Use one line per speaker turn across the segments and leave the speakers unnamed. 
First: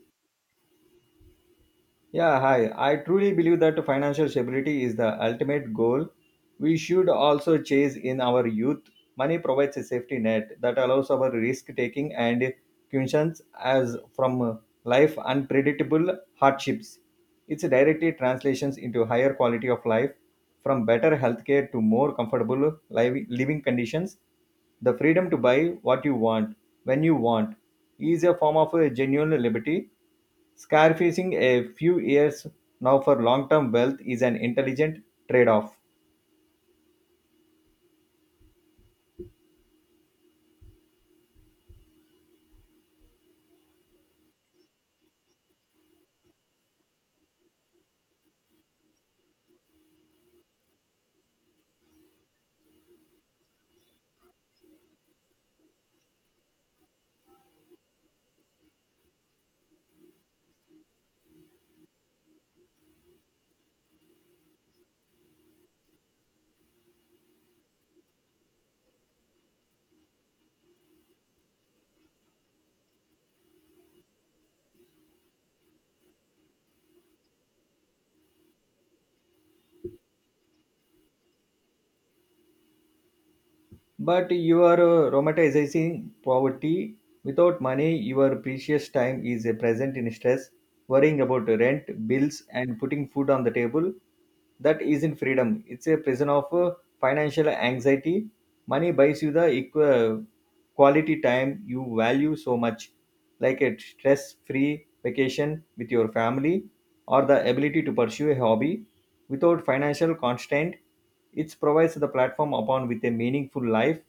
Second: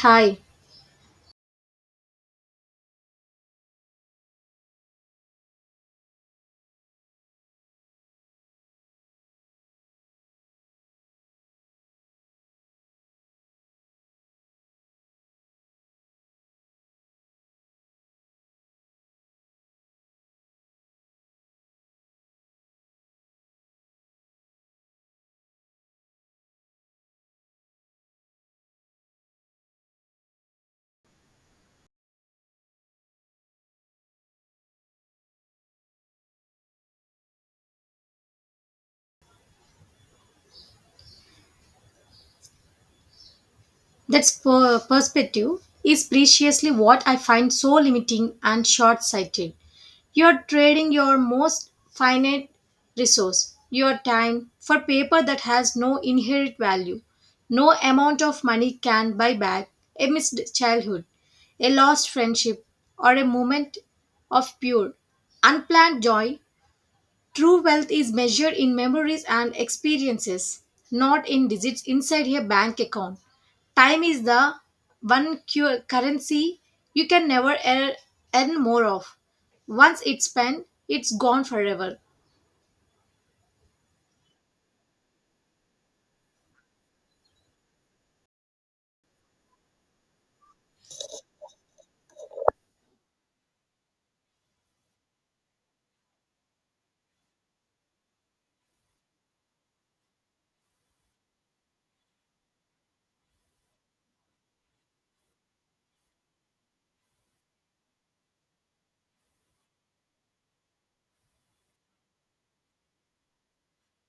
Hi,
Yeah, hi. I truly believe that financial stability is the ultimate goal. We should also chase in our youth. Money provides a safety net that allows our risk taking and cushions as from life unpredictable hardships. It's directly translations into higher quality of life, from better healthcare to more comfortable living conditions. The freedom to buy what you want, when you want, is a form of a genuine liberty. Scarfacing a few years now for long term wealth is an intelligent trade off.
that's per- perspective is preciously what I find so limiting and short sighted. You're trading your most finite resource, your time, for paper that has no inherent value. No amount of money can buy back a missed childhood, a lost friendship, or a moment of pure, unplanned joy. True wealth is measured in memories and experiences, not in digits inside a bank account. Time is the one currency you can never earn more of. Once it's spent, it's gone forever.
But you are romanticizing poverty. Without money, your precious time is present in stress, worrying about rent, bills, and putting food on the table. That isn't freedom. It's a prison of financial anxiety. Money buys you the equ. Quality time you value so much, like a stress free vacation with your family or the ability to pursue a hobby without financial constraint. It provides the platform upon with a meaningful life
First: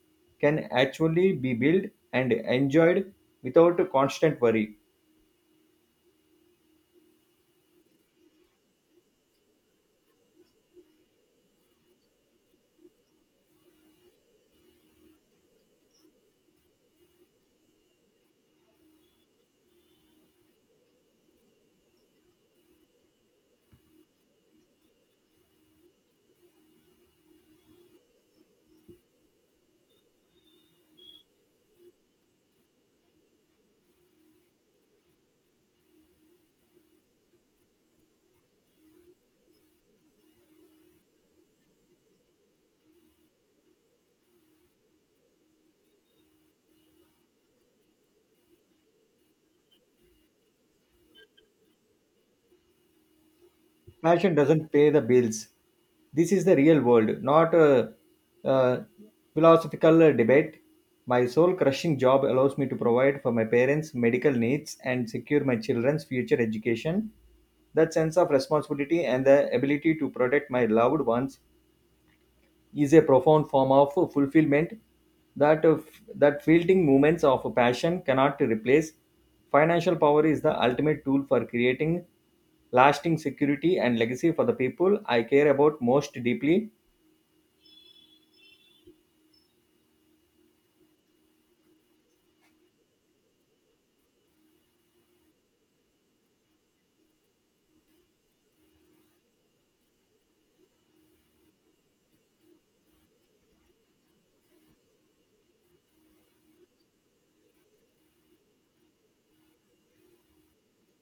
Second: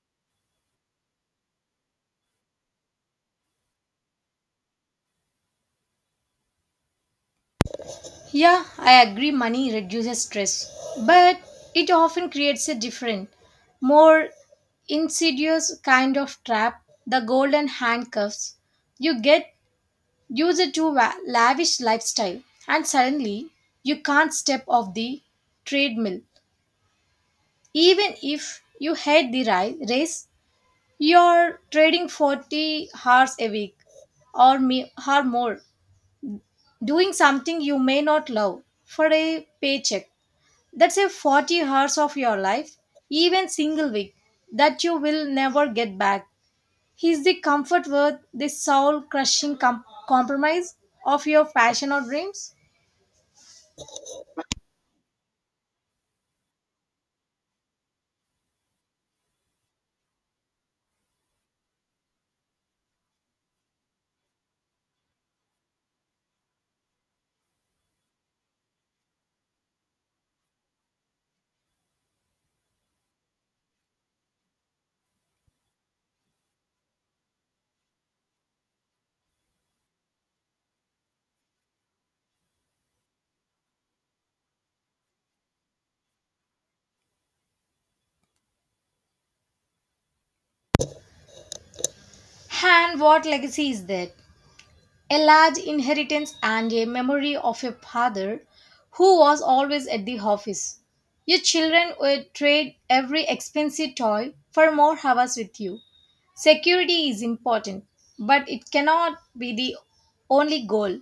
can actually be built and enjoyed without constant worry.
Yeah, I agree money reduces stress, but it often creates a different, more insidious kind of trap, the golden handcuffs you get. Use it to lavish lifestyle, and suddenly you can't step off the treadmill. Even if you hate the race, you're trading 40 hours a week, or more, doing something you may not love for a paycheck. That's a 40 hours of your life, even single week, that you will never get back. Is the comfort worth the soul crushing compromise of your passion or dreams?
Passion doesn't pay the bills. This is the real world, not a philosophical debate. My soul crushing job allows me to provide for my parents' medical needs and secure my children's future education. That sense of responsibility and the ability to protect my loved ones is a profound form of fulfillment that uh, that fielding moments of passion cannot replace. Financial power is the ultimate tool for creating lasting security and legacy for the people I care about most deeply.
And what legacy is that? A large inheritance and a memory of a father who was always at the office. Your children would trade every expensive toy for more hours with you. Security is important, but it cannot be the only goal.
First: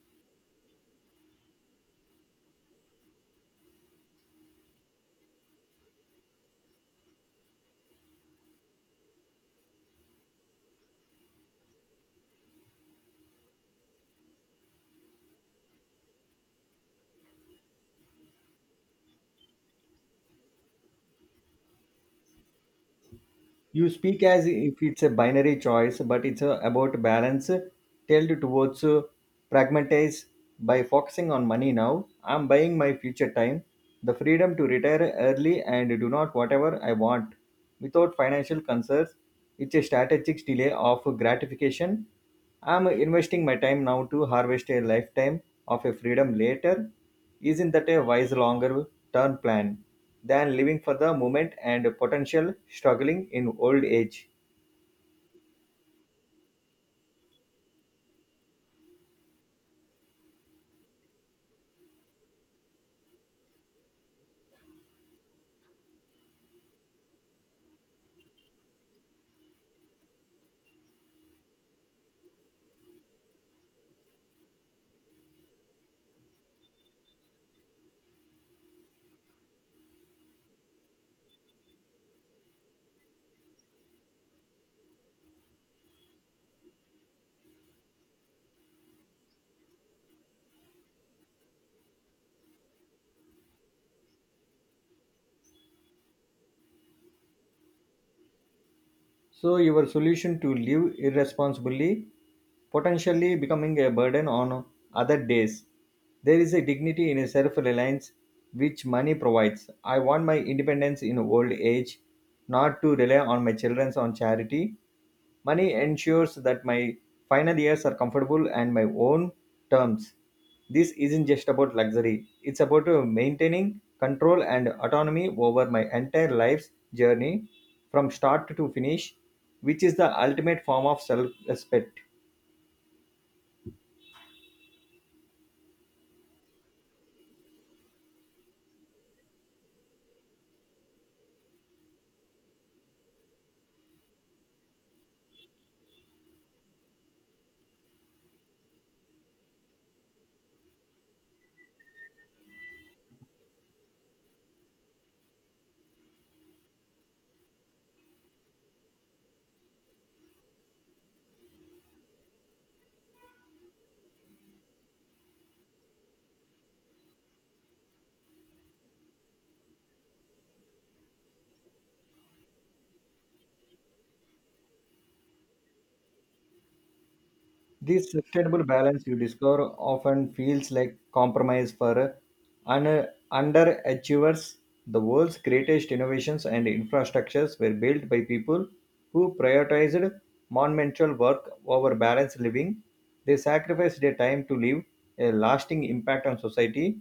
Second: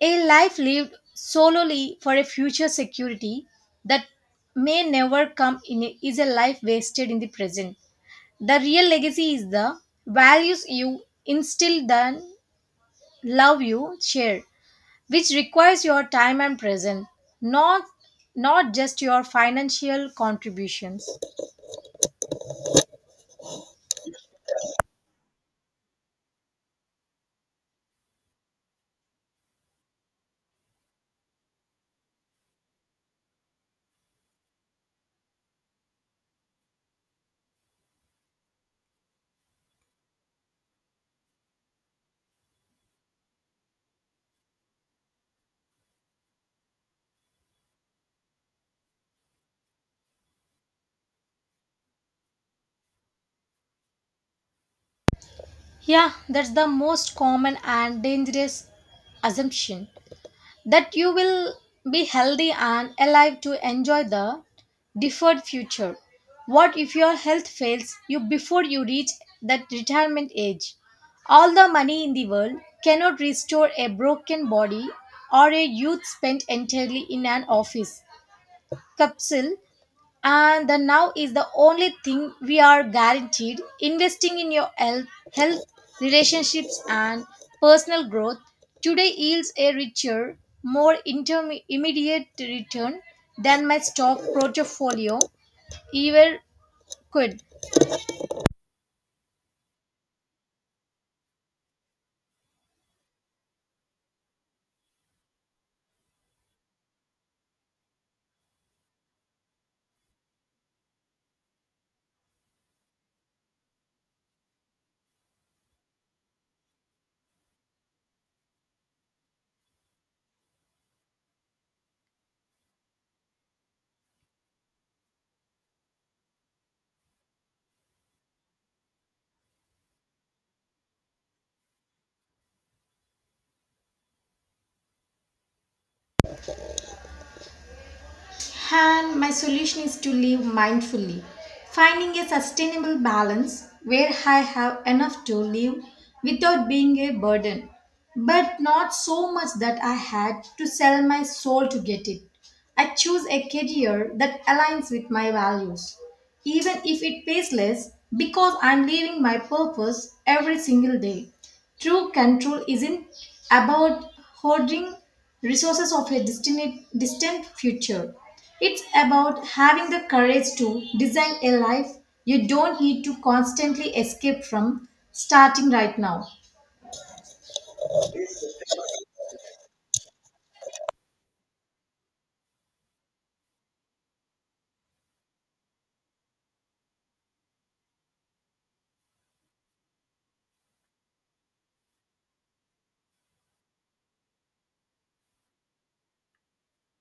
A life lived solely for a future security that may never come in is a life wasted in the present. The real legacy is the values you instill, then love you share, which requires your time and presence, not not just your financial contributions.
You speak as if it's a binary choice, but it's about balance, tilted towards pragmatize. By focusing on money now, I'm buying my future time, the freedom to retire early and do not whatever I want without financial concerns. It's a strategic delay of gratification. I'm investing my time now to harvest a lifetime of a freedom later. Isn't that a wise longer-term plan than living for the moment and potential struggling in old age?
Yeah, that's the most common and dangerous assumption. That you will be healthy and alive to enjoy the deferred future. What if your health fails you before you reach that retirement age? All the money in the world cannot restore a broken body or a youth spent entirely in an office capsule, and the now is the only thing we are guaranteed. Investing in your health, relationships and personal growth today yields a richer, more immediate return than my stock portfolio ever could.
So your solution to live irresponsibly, potentially becoming a burden on other days. There is a dignity in self reliance which money provides. I want my independence in old age, not to rely on my children on charity. Money ensures that my final years are comfortable and my own terms. This isn't just about luxury, it's about maintaining control and autonomy over my entire life's journey from start to finish, which is the ultimate form of self respect.
Hand, my solution is to live mindfully, finding a sustainable balance where I have enough to live without being a burden, but not so much that I had to sell my soul to get it. I choose a career that aligns with my values, even if it pays less, because I'm living my purpose every single day. True control isn't about hoarding resources of a distant future. It's about having the courage to design a life you don't need to constantly escape from, starting right now.
This sustainable balance you discover often feels like compromise for un- underachievers. The world's greatest innovations and infrastructures were built by people who prioritized monumental work over balanced living. They sacrificed their time to leave a lasting impact on society.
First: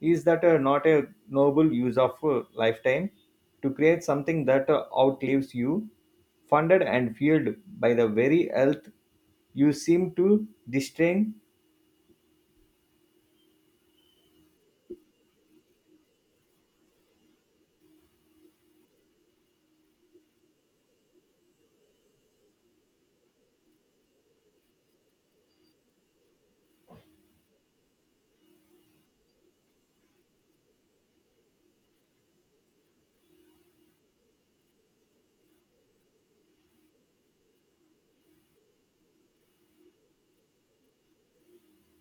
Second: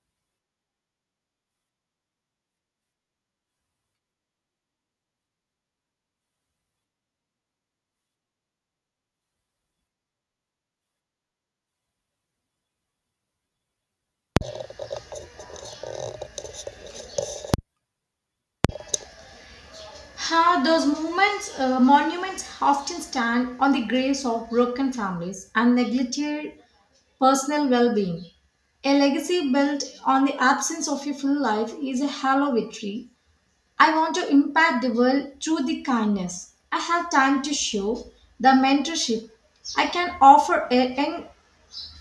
Is that not a noble use of lifetime to create something that outlives you, funded and fueled by the very earth? You seem to disdain.
How those movements, monuments often stand on the graves of broken families and neglected personal well being. A legacy built on the absence of a full life is a hollow victory. I want to impact the world through the kindness. I have time to show the mentorship I can offer a young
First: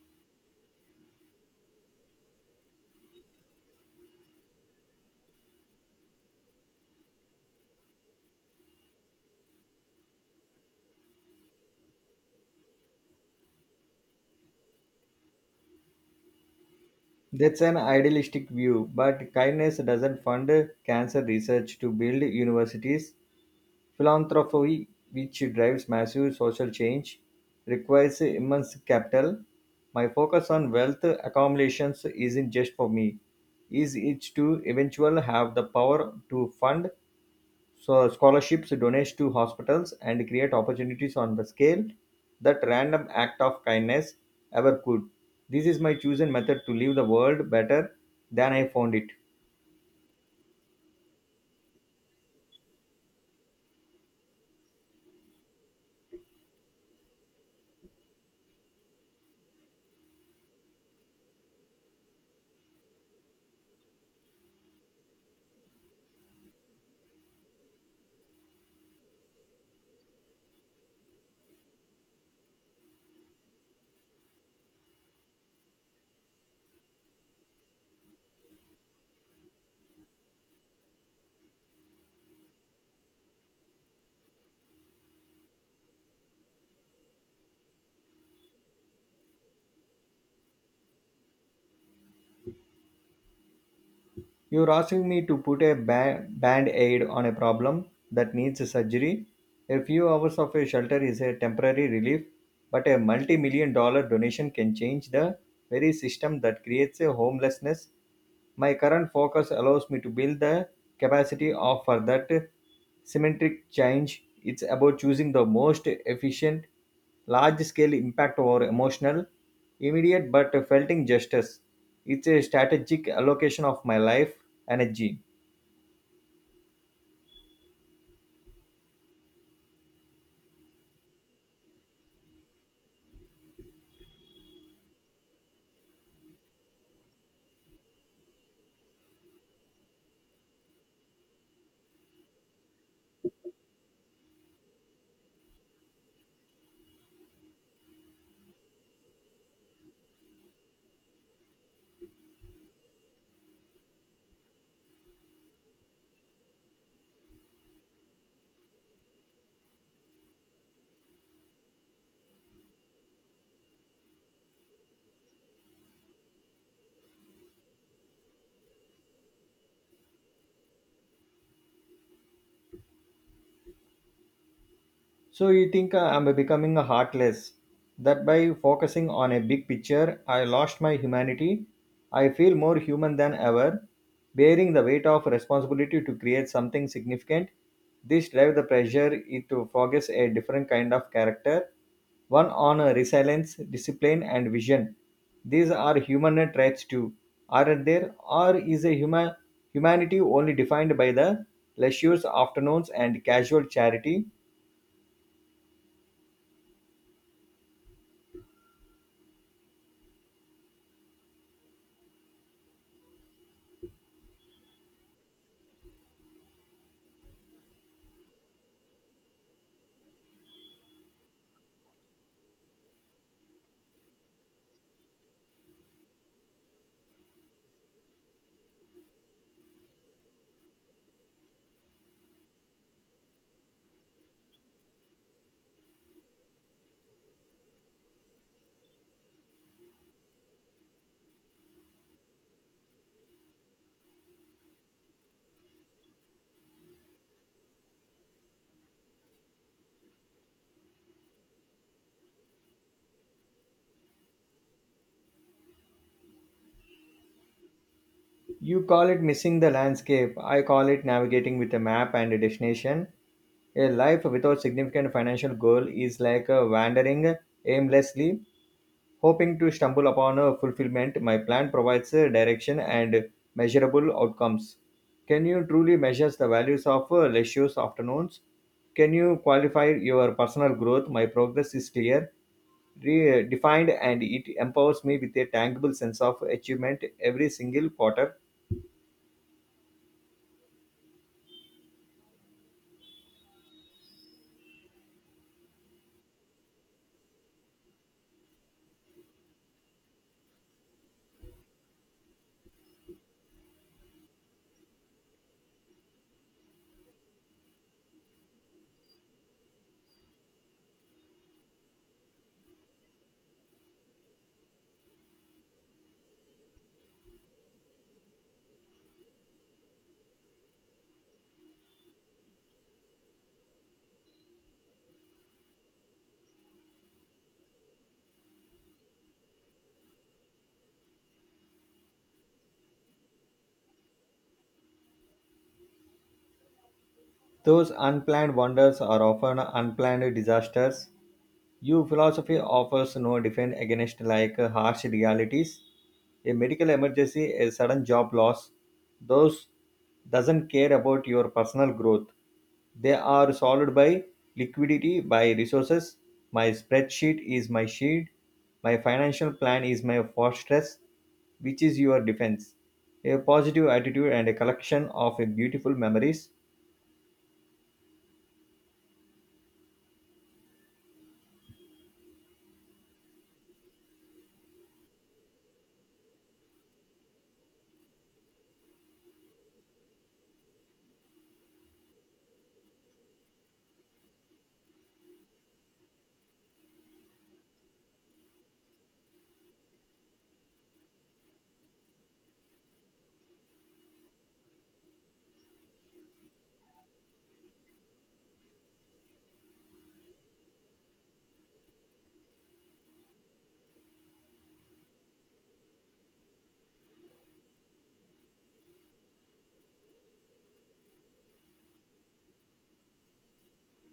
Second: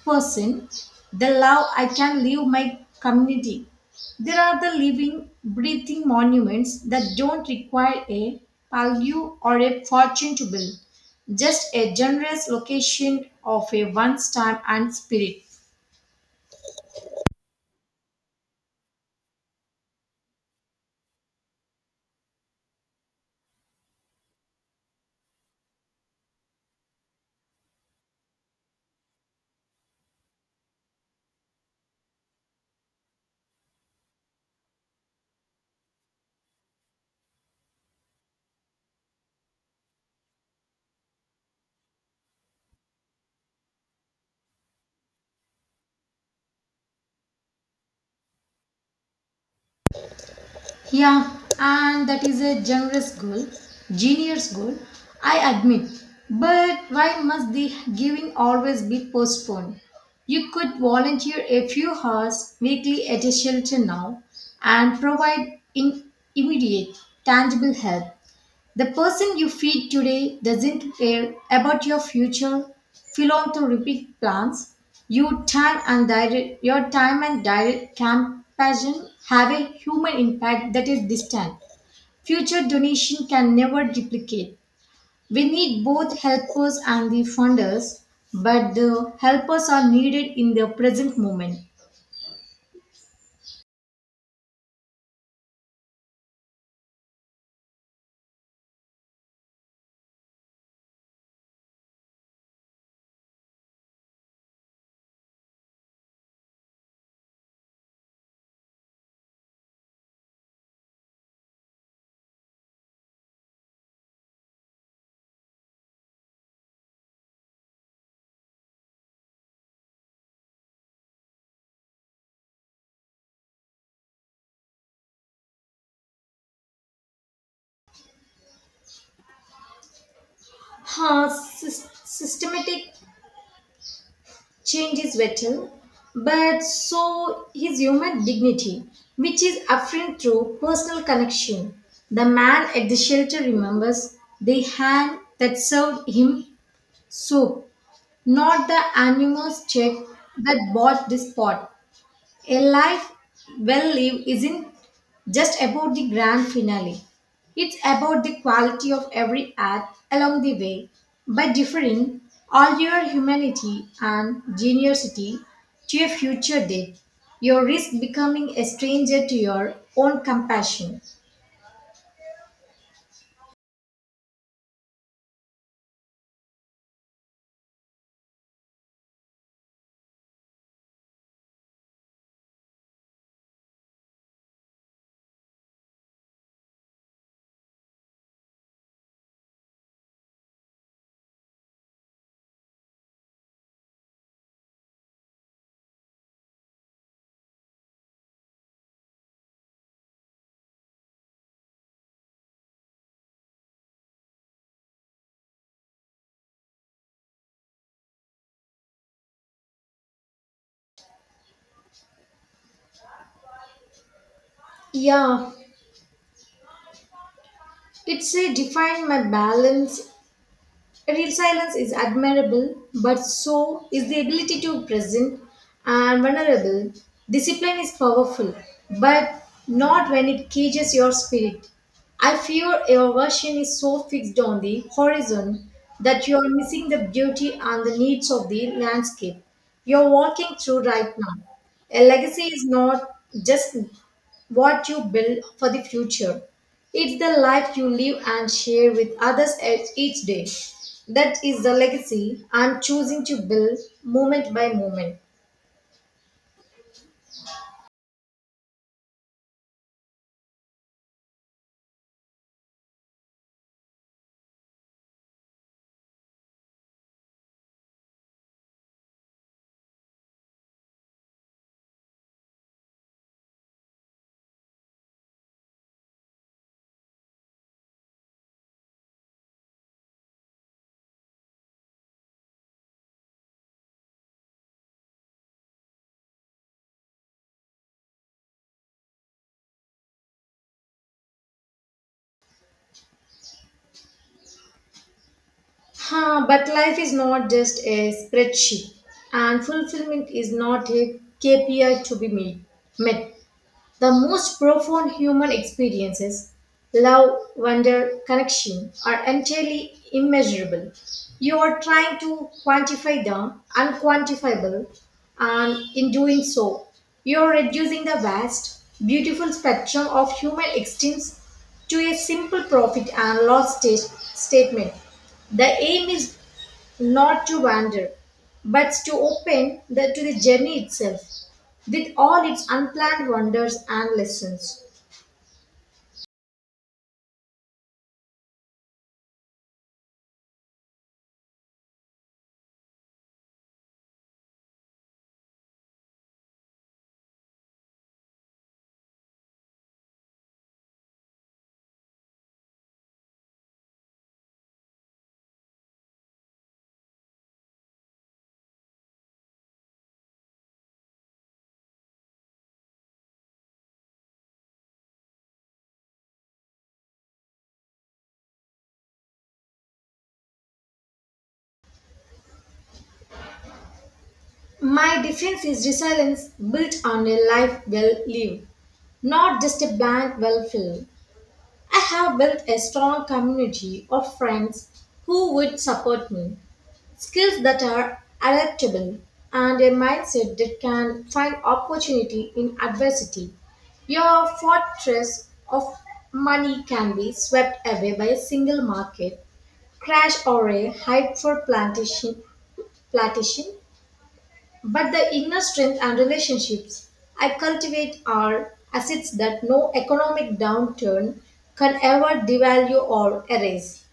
person, the love I can leave my community. There are the living, breathing monuments that don't require a pallium or a fortune to build, just a generous location of a one's time and spirit.
That's an idealistic view, but kindness doesn't fund cancer research to build universities. Philanthropy, which drives massive social change, requires immense capital. My focus on wealth accumulations isn't just for me, is it to eventually have the power to fund. So scholarships donate to hospitals and create opportunities on the scale that random act of kindness ever could. This is my chosen method to leave the world better than I found it.
Yeah, and that is a generous goal, genius goal, I admit. But why must the giving always be postponed? You could volunteer a few hours weekly at a shelter now and provide in immediate, tangible help. The person you feed today doesn't care about your future philanthropic plans. Your time and direct compassion have a human impact that is distant. Future donation can never duplicate. We need both helpers and the funders, but the helpers are needed in the present moment.
You're asking me to put a band aid on a problem that needs a surgery. A few hours of a shelter is a temporary relief, but a multi $1 million donation can change the very system that creates a homelessness. My current focus allows me to build the capacity of for that symmetric change. It's about choosing the most efficient, large scale impact over emotional, immediate but felt injustice. It's a strategic allocation of my life energy.
Huh, systematic change is vital, but so his human dignity, which is affirmed through personal connection. The man at the shelter remembers the hand that served him soup, not the anonymous check that bought this pot. A life well lived isn't just about the grand finale. It's about the quality of every act along the way. By differing all your humanity and generosity to a future day, you risk becoming a stranger to your own compassion.
So you think I'm becoming a heartless? That by focusing on a big picture, I lost my humanity. I feel more human than ever, bearing the weight of responsibility to create something significant. This drive the pressure it to focus a different kind of character, one on resilience, discipline, and vision. These are human traits too, aren't there? Or is a human humanity only defined by the leisure afternoons and casual charity?
Yeah, it's a define my balance. Real silence is admirable, but so is the ability to present and vulnerable. Discipline is powerful, but not when it cages your spirit. I fear your version is so fixed on the horizon that you are missing the beauty and the needs of the landscape you're walking through right now. A legacy is not just what you build for the future, it's the life you live and share with others each day. That is the legacy I'm choosing to build moment by moment.
You call it missing the landscape. I call it navigating with a map and a destination. A life without significant financial goal is like a wandering aimlessly, hoping to stumble upon a fulfillment. My plan provides a direction and measurable outcomes. Can you truly measure the values of lectures afternoons? Can you qualify your personal growth? My progress is clear, defined, and it empowers me with a tangible sense of achievement every single quarter.
Huh, but life is not just a spreadsheet, and fulfillment is not a KPI to be made, met. The most profound human experiences, love, wonder, connection, are entirely immeasurable. You are trying to quantify the unquantifiable, and in doing so, you are reducing the vast, beautiful spectrum of human existence to a simple profit and loss statement. The aim is not to wander, but to open to the journey itself, with all its unplanned wonders and lessons.
Those unplanned wonders are often unplanned disasters. Your philosophy offers no defense against like harsh realities, a medical emergency, a sudden job loss. Those doesn't care about your personal growth. They are solved by liquidity, by resources. My spreadsheet is my shield. My financial plan is my fortress, which is your defense. A positive attitude and a collection of beautiful memories.
My defense is resilience built on a life well lived, not just a blank well filled. I have built a strong community of friends who would support me, skills that are adaptable, and a mindset that can find opportunity in adversity. Your fortress of money can be swept away by a single market crash or a hype for plantation, but the inner strength and relationships I cultivate are assets that no economic downturn can ever devalue or erase.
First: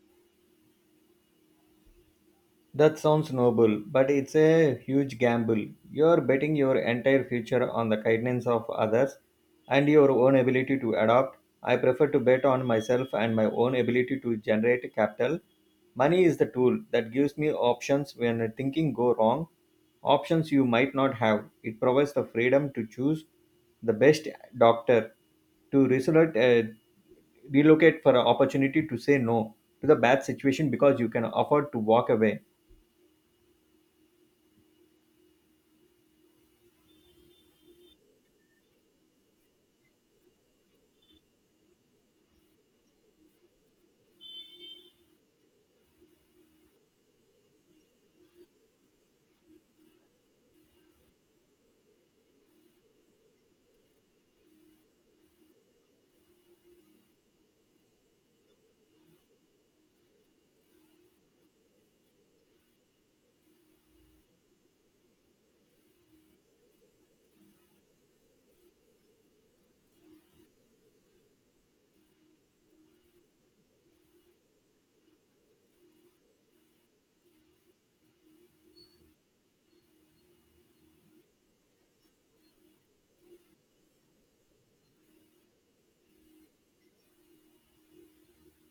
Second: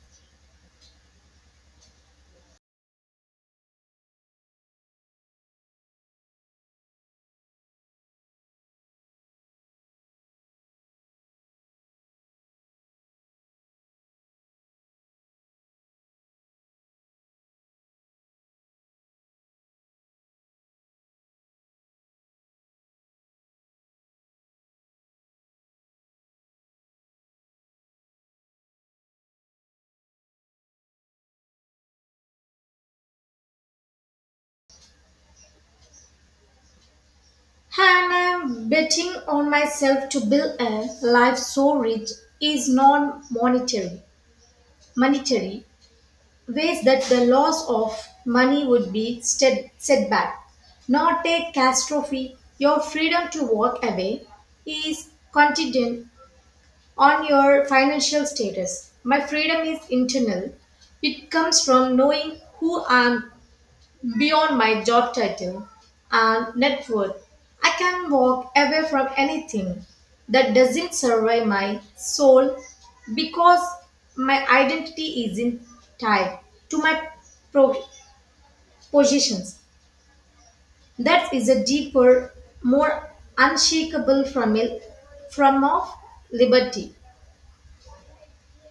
That sounds noble, but it's a huge gamble. You're betting your entire future on the kindness of others and your own ability to adapt. I prefer to bet on myself and my own ability to generate capital. Money is the tool that gives me options when thinking go wrong, options you might not have. It provides the freedom to choose the best doctor, to relocate for an opportunity to say no to the bad situation because you can afford to walk away.
And I'm betting on myself to build a life so rich is monetary ways that the loss of money would be set setback, not a catastrophe. Your freedom to walk away is contingent on your financial status. My freedom is internal. It comes from knowing who I am beyond my job title and net worth. I can walk away from anything that doesn't survive my soul because my identity isn't tied to my pro- positions. That is a deeper, more unshakable from of liberty.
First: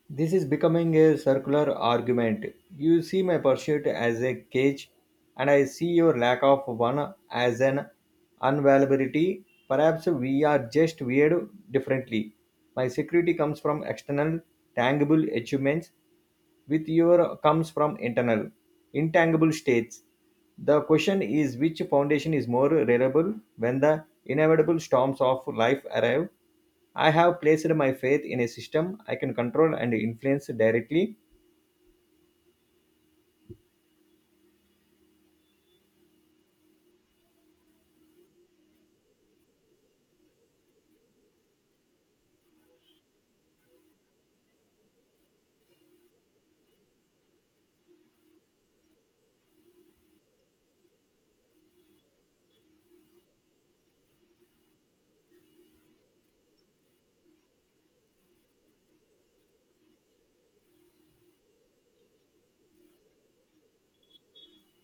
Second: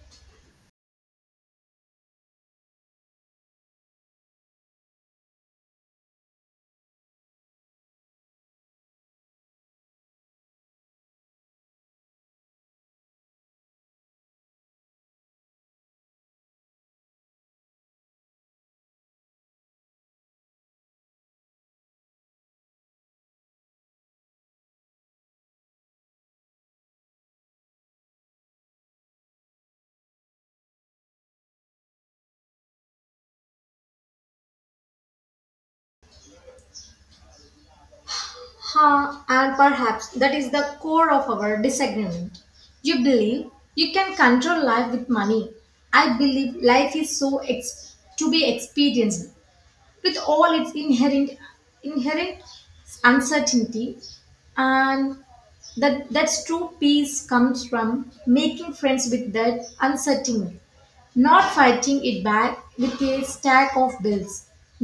This is becoming a circular argument. You see my pursuit as a cage, and I see your lack of one as an unavailability. Perhaps we are just weird differently. My security comes from external, tangible achievements with your comes from internal intangible states. The question is which foundation is more reliable when the inevitable storms of life arrive? I have placed my faith in a system I can control and influence directly.
Ha, and perhaps that is the core of our disagreement. You believe you can control life with money. I believe life is so to be experienced with all its inherent uncertainty, and that's true peace comes from making friends with that uncertainty, not fighting it back with a stack of bills.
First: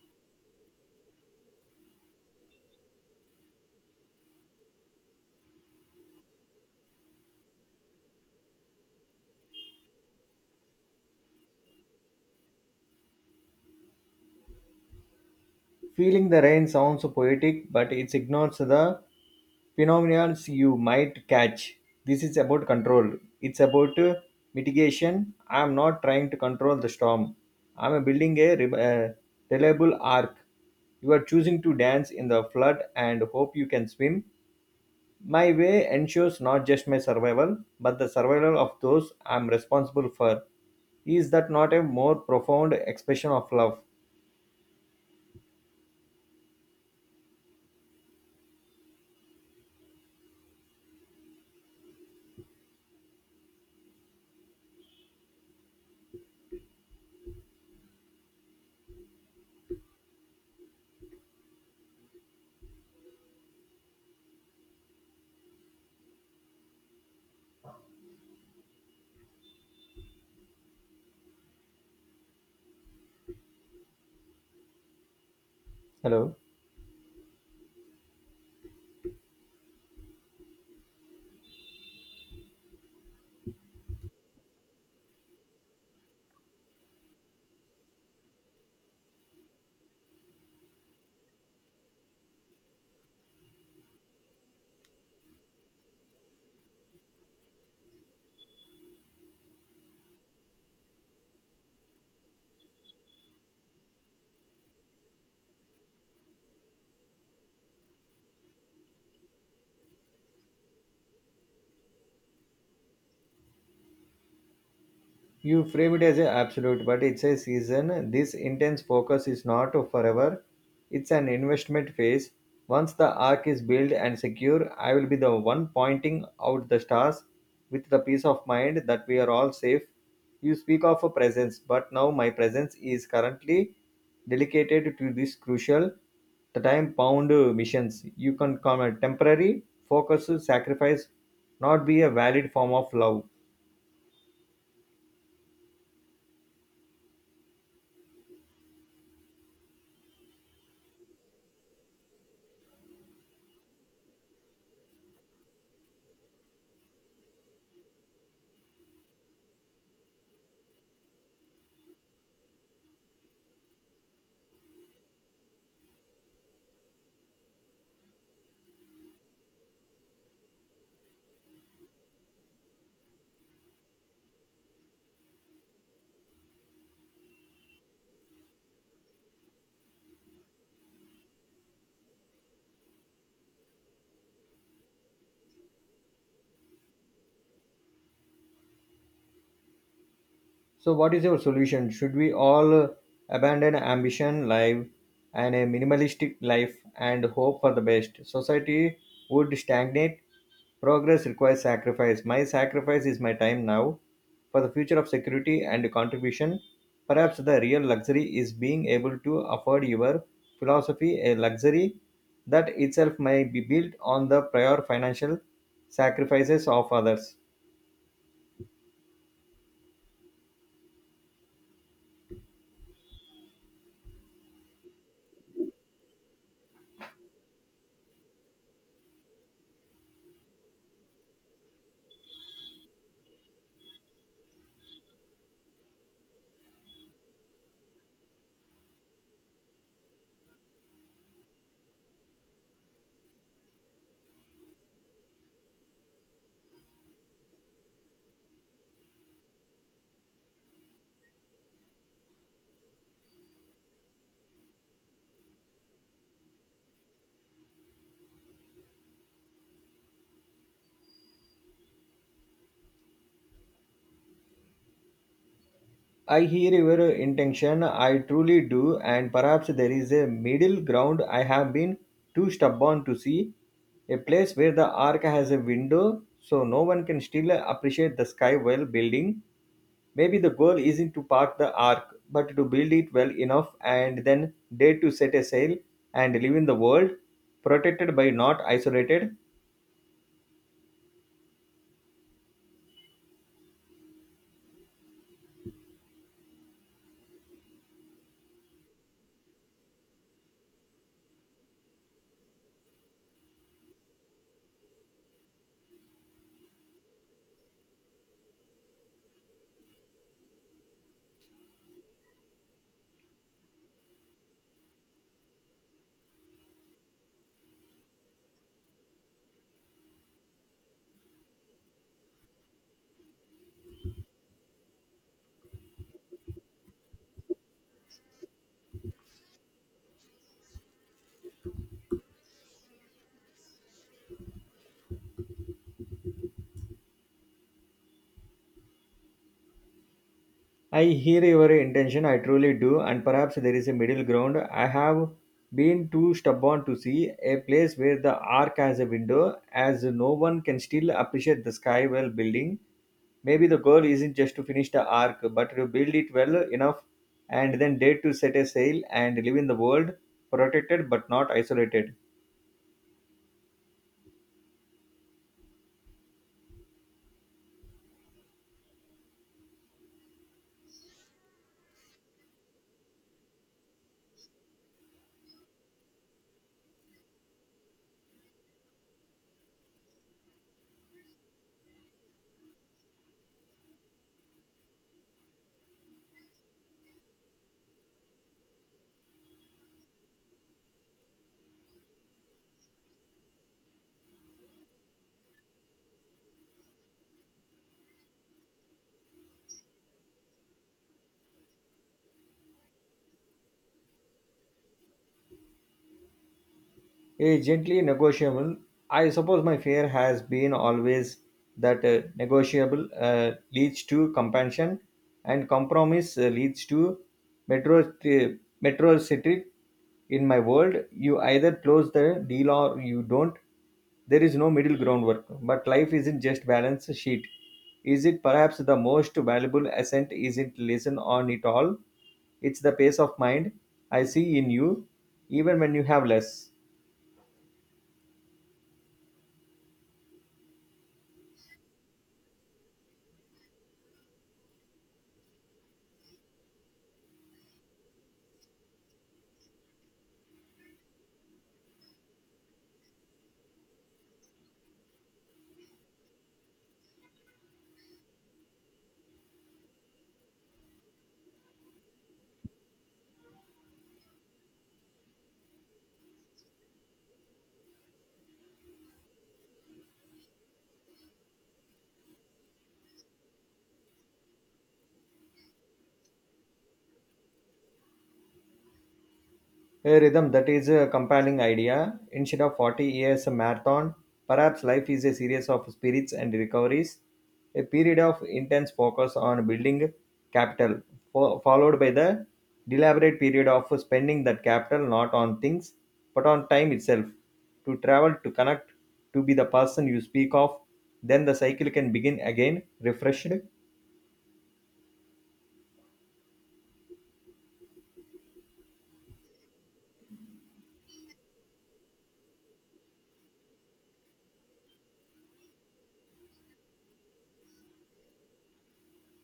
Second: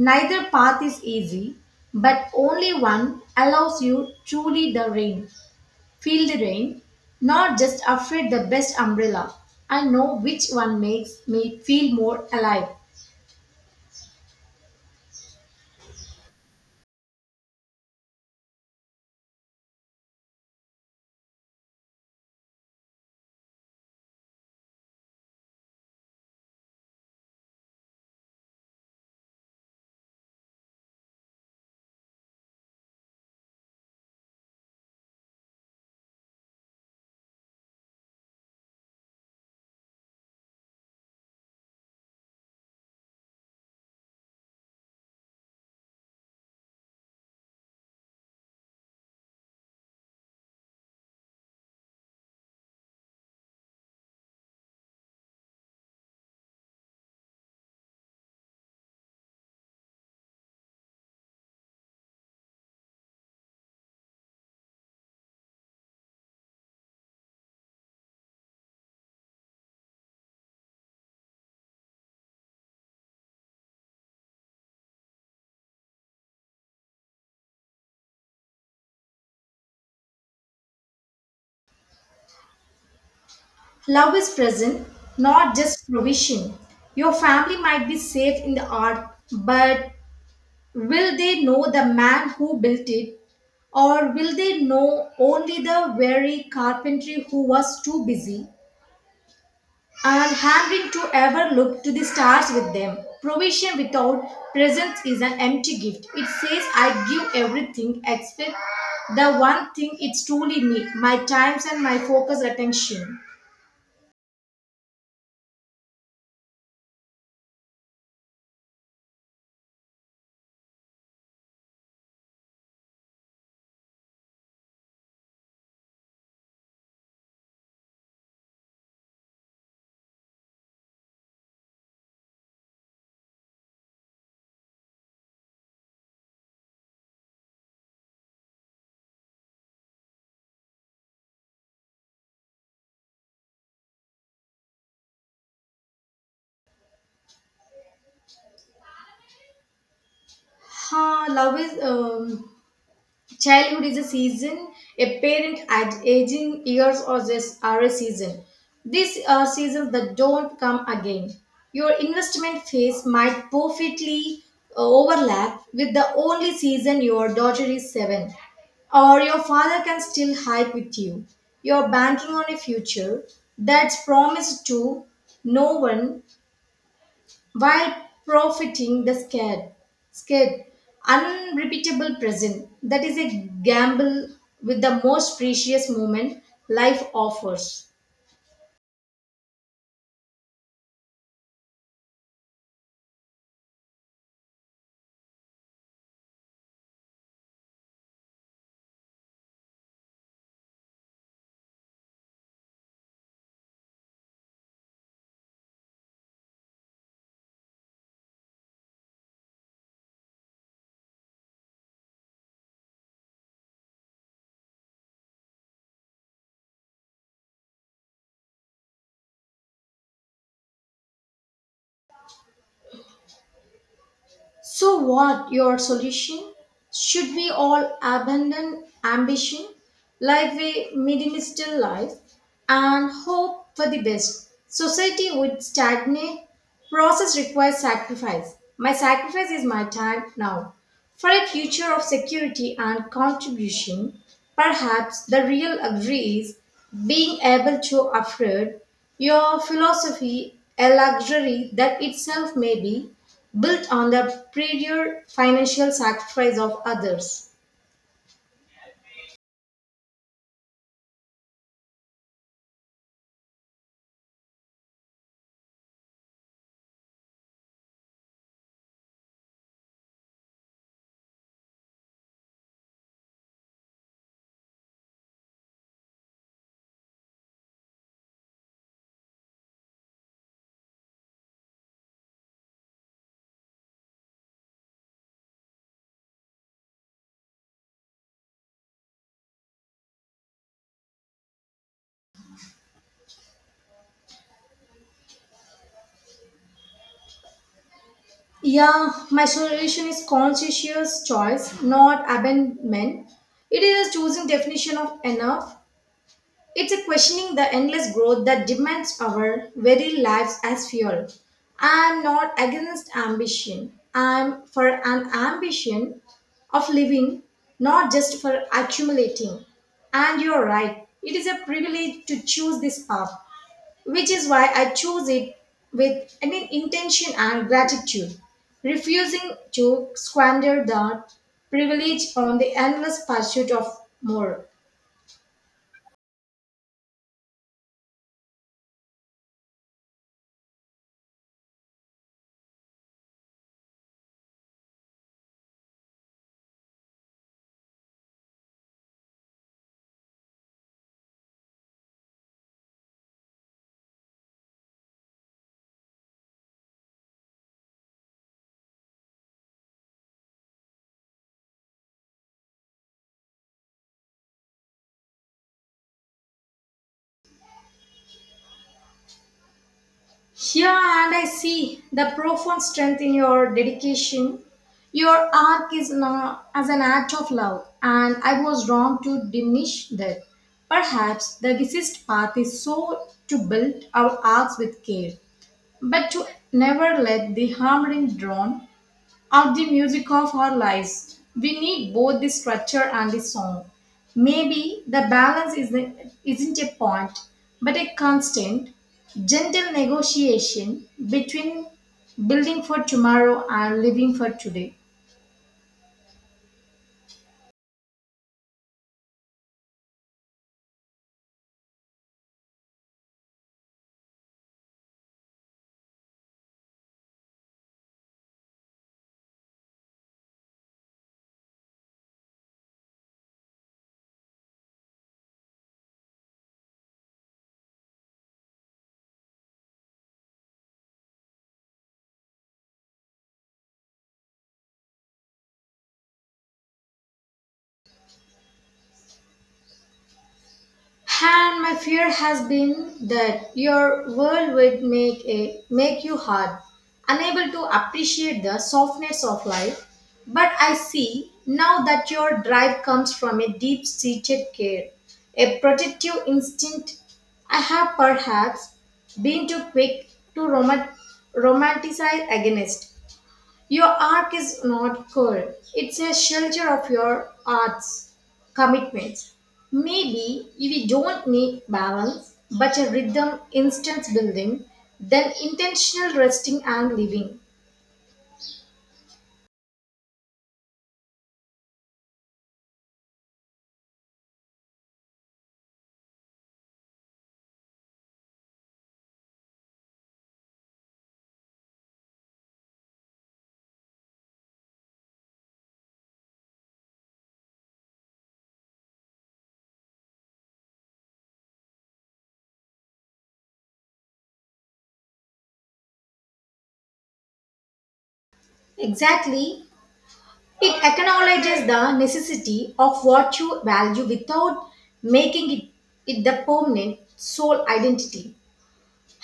Neither path is easy, but only one allows you truly the rain feel the rain, not just afraid the best umbrella. I know which one makes me feel more alive.
Feeling the rain sounds poetic, but it ignores the phenomena you might catch. This is about control. It's about mitigation. I'm not trying to control the storm. I'm building a reliable arc. You are choosing to dance in the flood and hope you can swim. My way ensures not just my survival, but the survival of those I'm responsible for. Is that not a more profound expression of love? Hello.
Love is present, not just provision. Your family might be safe in the art, but will they know the man who built it? Or will they know only the weary carpentry who was too busy and hungry to ever look to the stars with them? Provision without presence is an empty gift. It says, I give everything except the one thing it's truly me, my times and my focus attention.
You frame it as a absolute, but it's a season. This intense focus is not forever. It's an investment phase. Once the arc is built and secure, I will be the one pointing out the stars with the peace of mind that we are all safe. You speak of a presence, but now my presence is currently dedicated to this crucial, the time bound missions. You can call it temporary focus sacrifice, not be a valid form of love.
Huh, love is. Childhood is a season. A parent at aging years or this are a season. These are seasons that don't come again. Your investment phase might perfectly overlap with the only season your daughter is seven, or your father can still hike with you. You're banking on a future that's promised to no one while profiting the scared, unrepeatable present. That is a gamble with the most precious moment life offers.
So, what is your solution? Should we all abandon ambition, life, and a minimalistic life and hope for the best? Society would stagnate. Progress requires sacrifice. My sacrifice is my time now for the future of security and contribution. Perhaps the real luxury is being able to afford your philosophy, a luxury that itself may be built on the prior financial sacrifices of others.
So, what your solution? Should we all abandon ambition, live a minimalist life, and hope for the best? Society would stagnate. Process requires sacrifice. My sacrifice is my time now. For a future of security and contribution, perhaps the real luxury is being able to afford your philosophy, a luxury that itself may be built on the prior financial sacrifice of others.
I hear your intention, I truly do, and perhaps there is a middle ground I have been too stubborn to see, a place where the ark has a window so no one can still appreciate the sky while building. Maybe the goal isn't to park the ark, but to build it well enough and then dare to set a sail and live in the world, protected by not isolated.
Yeah, my solution is conscientious choice, not abandonment. It is a choosing definition of enough. It's a questioning the endless growth that demands our very lives as fuel. I'm not against ambition. I'm for an ambition of living, not just for accumulating. And you're right, it is a privilege to choose this path, which is why I choose it with an intention and gratitude, refusing to squander that privilege on the endless pursuit of more.
I hear your intention, I truly do, and perhaps there is a middle ground. I have been too stubborn to see a place where the arc has a window, as no one can still appreciate the sky while building. Maybe the goal isn't just to finish the arc, but to build it well enough and then dare to set a sail and live in the world, protected but not isolated.
Here, and I see the profound strength in your dedication. Your arc is not as an act of love, and I was wrong to diminish that. Perhaps the wisest path is so to build our arcs with care, but to never let the hammering drawn of the music of our lives. We need both the structure and the song. Maybe the balance isn't a point, but a constant, gentle negotiation between building for tomorrow and living for today.
A gently negotiable. I suppose my fear has been always that negotiable leads to compassion and compromise leads to metro metrocentric. In my world you either close the deal or you don't. There is no middle ground work, but life isn't just balance sheet, is it? Perhaps the most valuable ascent isn't lesson on it all. It's the pace of mind I see in you, even when you have less.
And my fear has been that your world would make you hard, unable to appreciate the softness of life. But I see now that your drive comes from a deep-seated care, a protective instinct. I have perhaps been too quick to romanticize against. Your arc is not cold, it's a shelter of your art's commitments. Maybe if we don't need balance, but a rhythm instance building, then intentional resting and living.
A Rhythm, that is a compelling idea. Instead of 40 years a marathon, perhaps life is a series of spirits and recoveries, a period of intense focus on building capital, followed by the deliberate period of spending that capital not on things, but on time itself, to travel, to connect, to be the person you speak of. Then the cycle can begin again, refreshed.
Exactly, it acknowledges the necessity of what you value without making it, it the permanent sole identity.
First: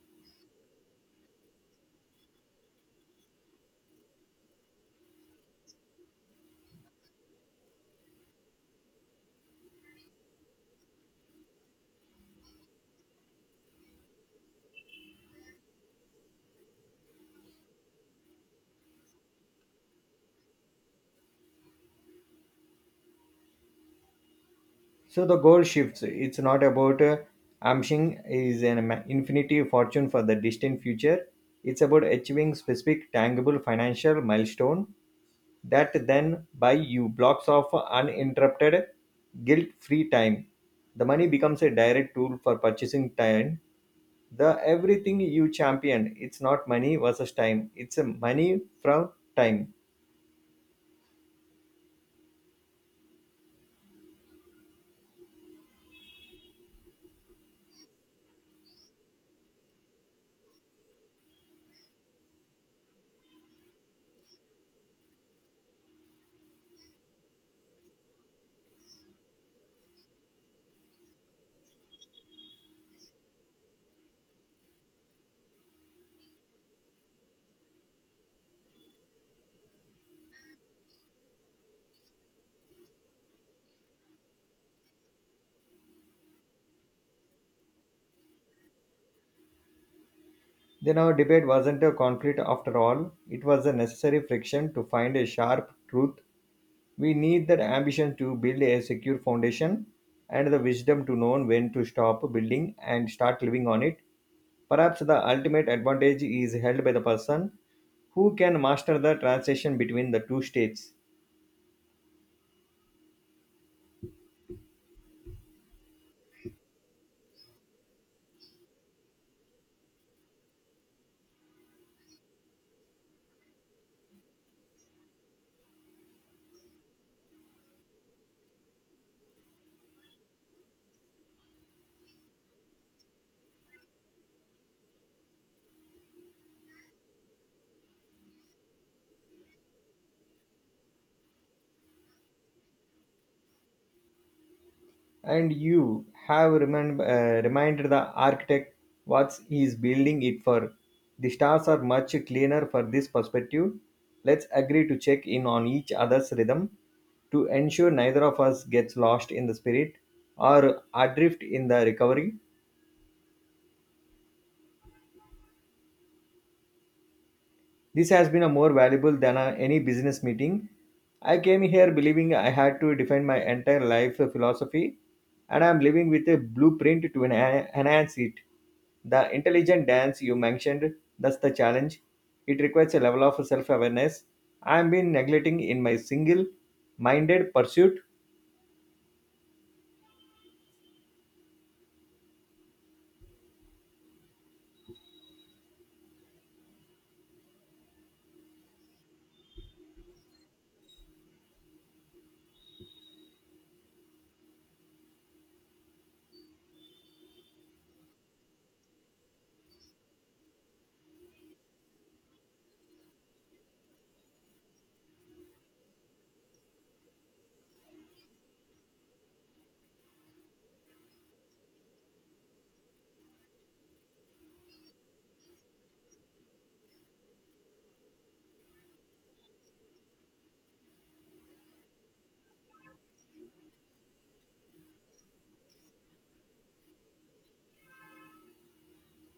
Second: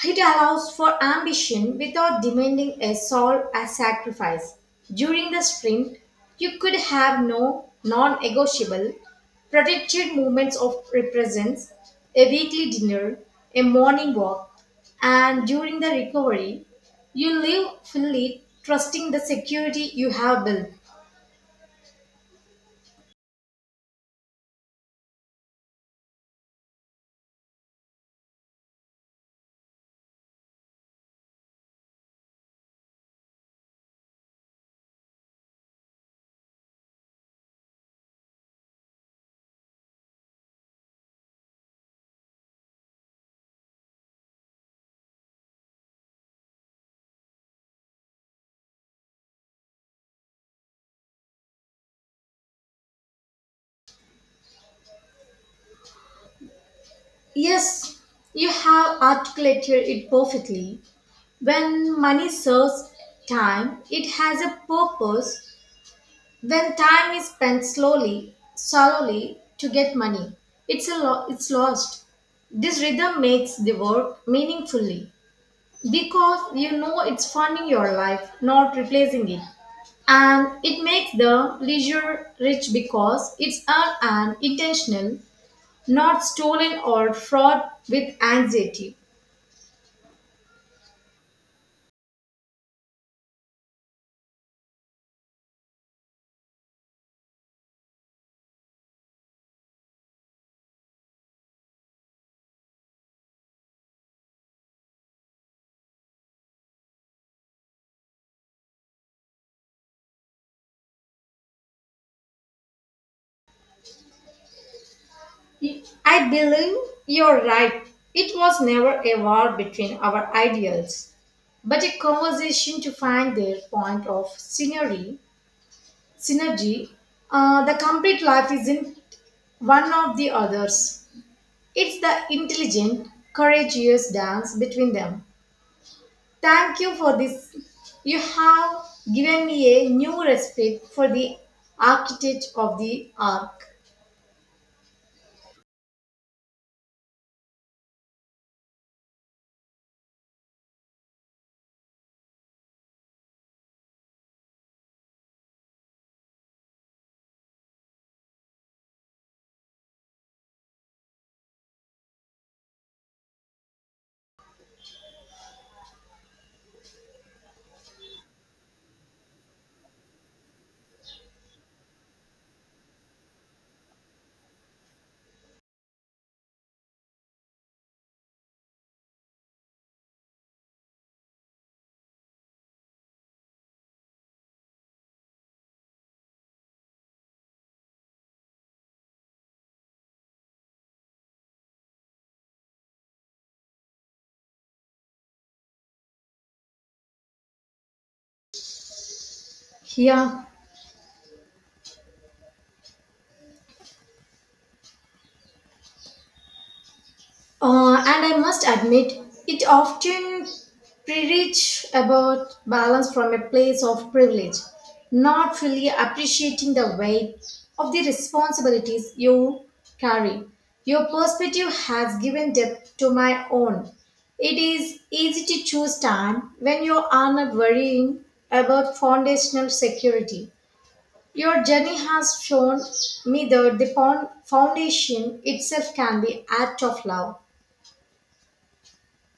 It allows for ambition without demanding a soul as sacrifice. During the sprint, you could have no non-negotiable protected movements of represents, a weekly dinner, a morning walk, and during the recovery, you live fully trusting the security you have built.
So the goal shifts. It's not about amshing is an ma- infinity fortune for the distant future. It's about achieving specific tangible financial milestone that then buy you blocks of uninterrupted, guilt-free time. The money becomes a direct tool for purchasing time. The everything you champion, it's not money versus time. It's a money from time.
Yes, you have articulated it perfectly. When money serves time, it has a purpose. Then time is spent slowly, slowly to get money. It's lost. This rhythm makes the work meaningfully because you know it's funding your life, not replacing it. And it makes the leisure rich because it's earned and intentional, not stolen or fraught with anxiety.
Then our debate wasn't a conflict after all. It was a necessary friction to find a sharp truth. We need that ambition to build a secure foundation and the wisdom to know when to stop building and start living on it. Perhaps the ultimate advantage is held by the person who can master the transition between the two states.
I believe you're right. It was never a war between our ideals, but a conversation to find their point of synergy. Synergy, the complete life is in one of the others. It's the intelligent, courageous dance between them. Thank you for this. You have given me a new respect for the architect of the arc.
And you have reminded the architect what he is building it for. The stars are much cleaner for this perspective. Let's agree to check in on each other's rhythm to ensure neither of us gets lost in the spirit or adrift in the recovery. This has been a more valuable than any business meeting. I came here believing I had to define my entire life philosophy, and I'm living with a blueprint to enhance it. The intelligent dance you mentioned, that's the challenge. It requires a level of self awareness I've been neglecting in my single minded pursuit.
Yeah. And I must admit, it often preach about balance from a place of privilege, not fully appreciating the weight of the responsibilities you carry. Your perspective has given depth to my own. It is easy to choose time when you are not worrying about foundational security. Your journey has shown me that the foundation itself can be act of love,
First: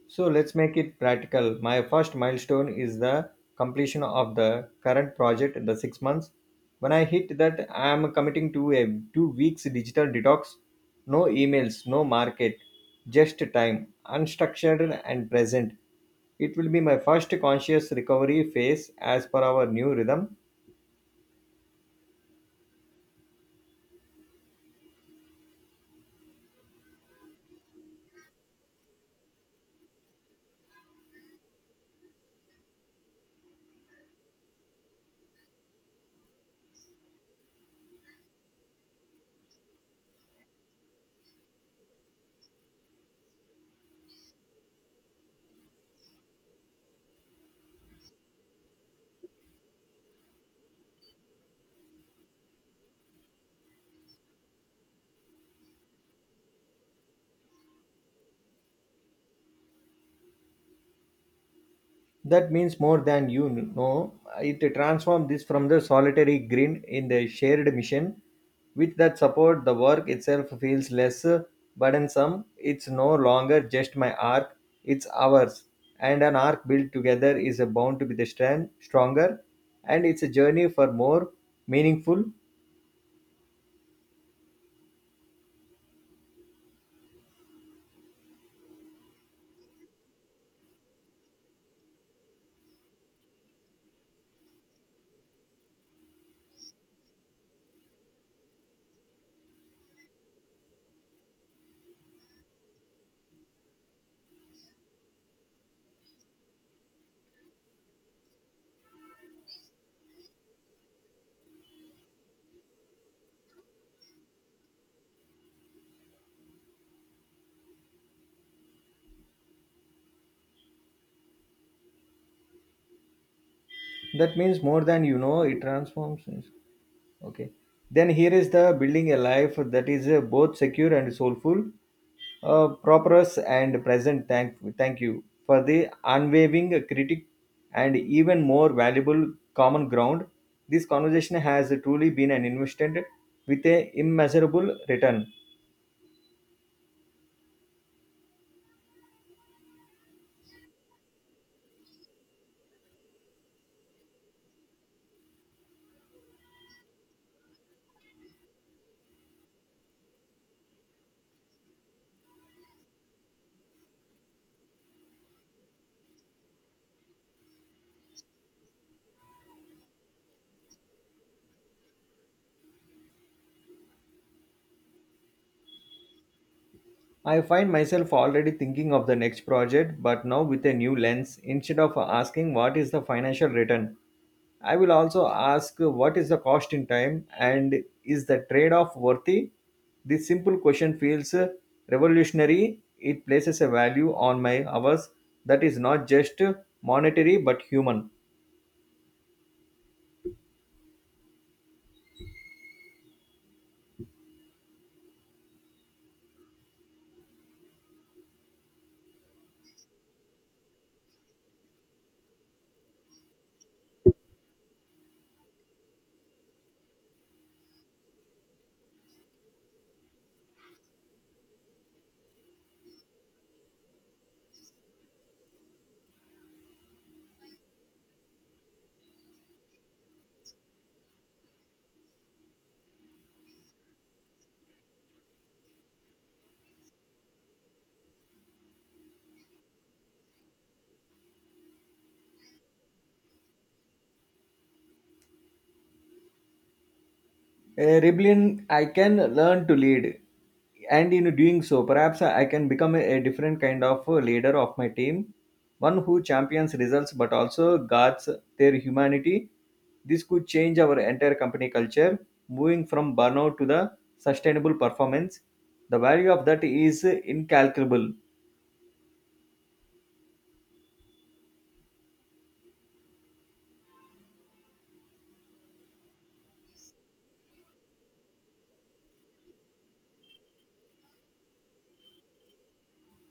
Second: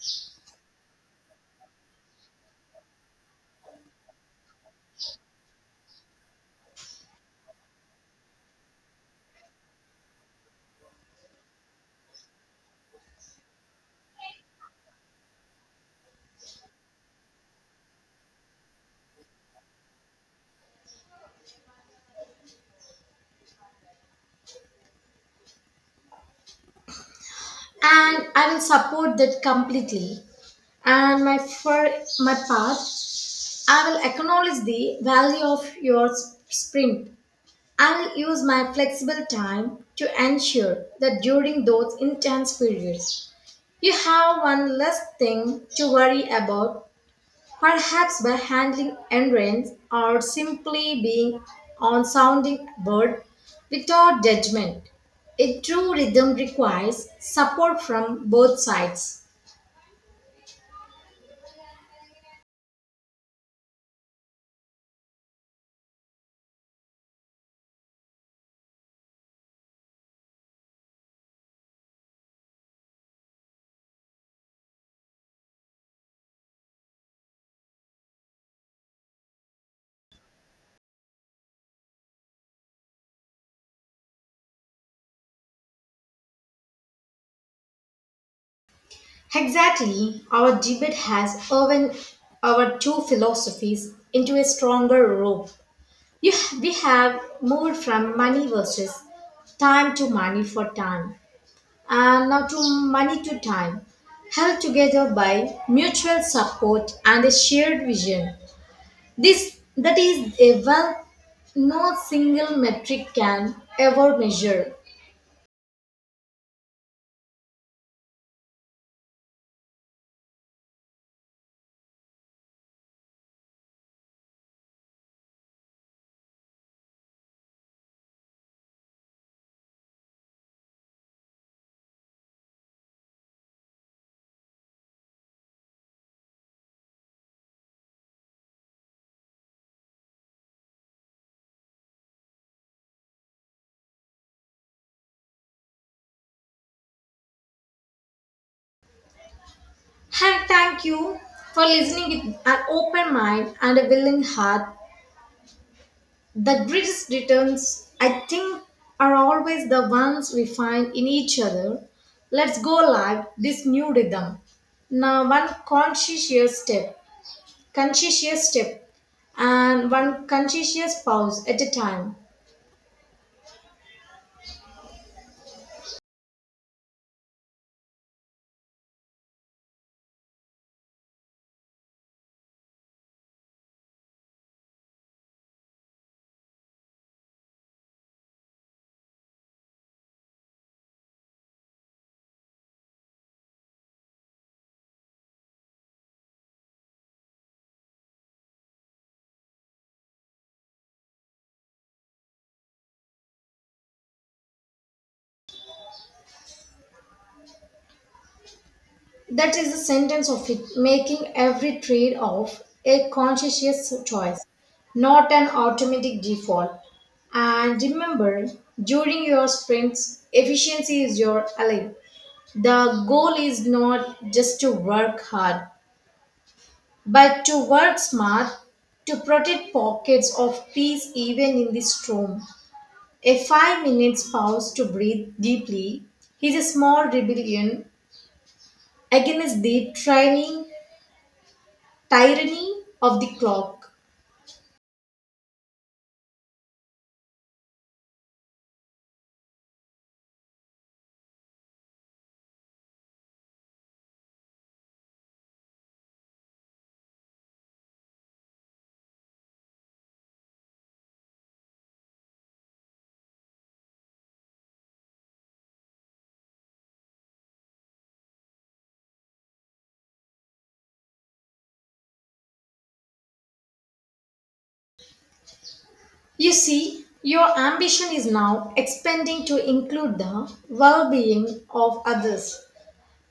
So let's make it practical. My first milestone is the completion of the current project, the 6 months. When I hit that, I am committing to a 2 weeks digital detox. No emails, no market, just time, unstructured and present. It will be my first conscious recovery phase as per our new rhythm.
and I will support that completely. And my for my part, I will acknowledge the value of your sprint. I will use my flexible time to ensure that during those intense periods, you have one less thing to worry about. Perhaps by handling errands or simply being on sounding board without judgment. A true rhythm requires support from both sides.
That means more than you know. It transformed this from the solitary grin in the shared mission. With that support, the work itself feels less burdensome. It's no longer just my arc, it's ours. And an arc built together is bound to be the strength, stronger, and it's a journey for more meaningful.
Exactly, our debate has woven our two philosophies into a stronger rope. You, we have moved from money versus time to money for time, and now to money to time, held together by mutual support and a shared vision. This that is a wealth no single metric can ever measure.
That means more than you know, it transforms. Okay. Then here is the building a life that is both secure and soulful, prosperous and present. Thank you for the unwavering critic and even more valuable common ground. This conversation has truly been an investment with a immeasurable return.
And thank you for listening with an open mind and a willing heart. The greatest returns, I think, are always the ones we find in each other. Let's go live this new rhythm. Now, conscientious step, and one conscientious pause at a time.
I find myself already thinking of the next project, but now with a new lens. Instead of asking what is the financial return, I will also ask what is the cost in time and is the trade off worthy? This simple question feels revolutionary. It places a value on my hours that is not just monetary but human.
That is the sentence of it, making every trade off a conscientious choice, not an automatic default. And remember, during your sprints, efficiency is your ally. The goal is not just to work hard, but to work smart, to protect pockets of peace even in the storm. A 5 minute pause to breathe deeply is a small rebellion against the trying tyranny of the clock.
Rebellion. I can learn to lead, and in doing so, perhaps I can become a different kind of a leader of my team, one who champions results but also guards their humanity. This could change our entire company culture, moving from burnout to the sustainable performance. The value of that is incalculable.
You see, your ambition is now expanding to include the well being of others.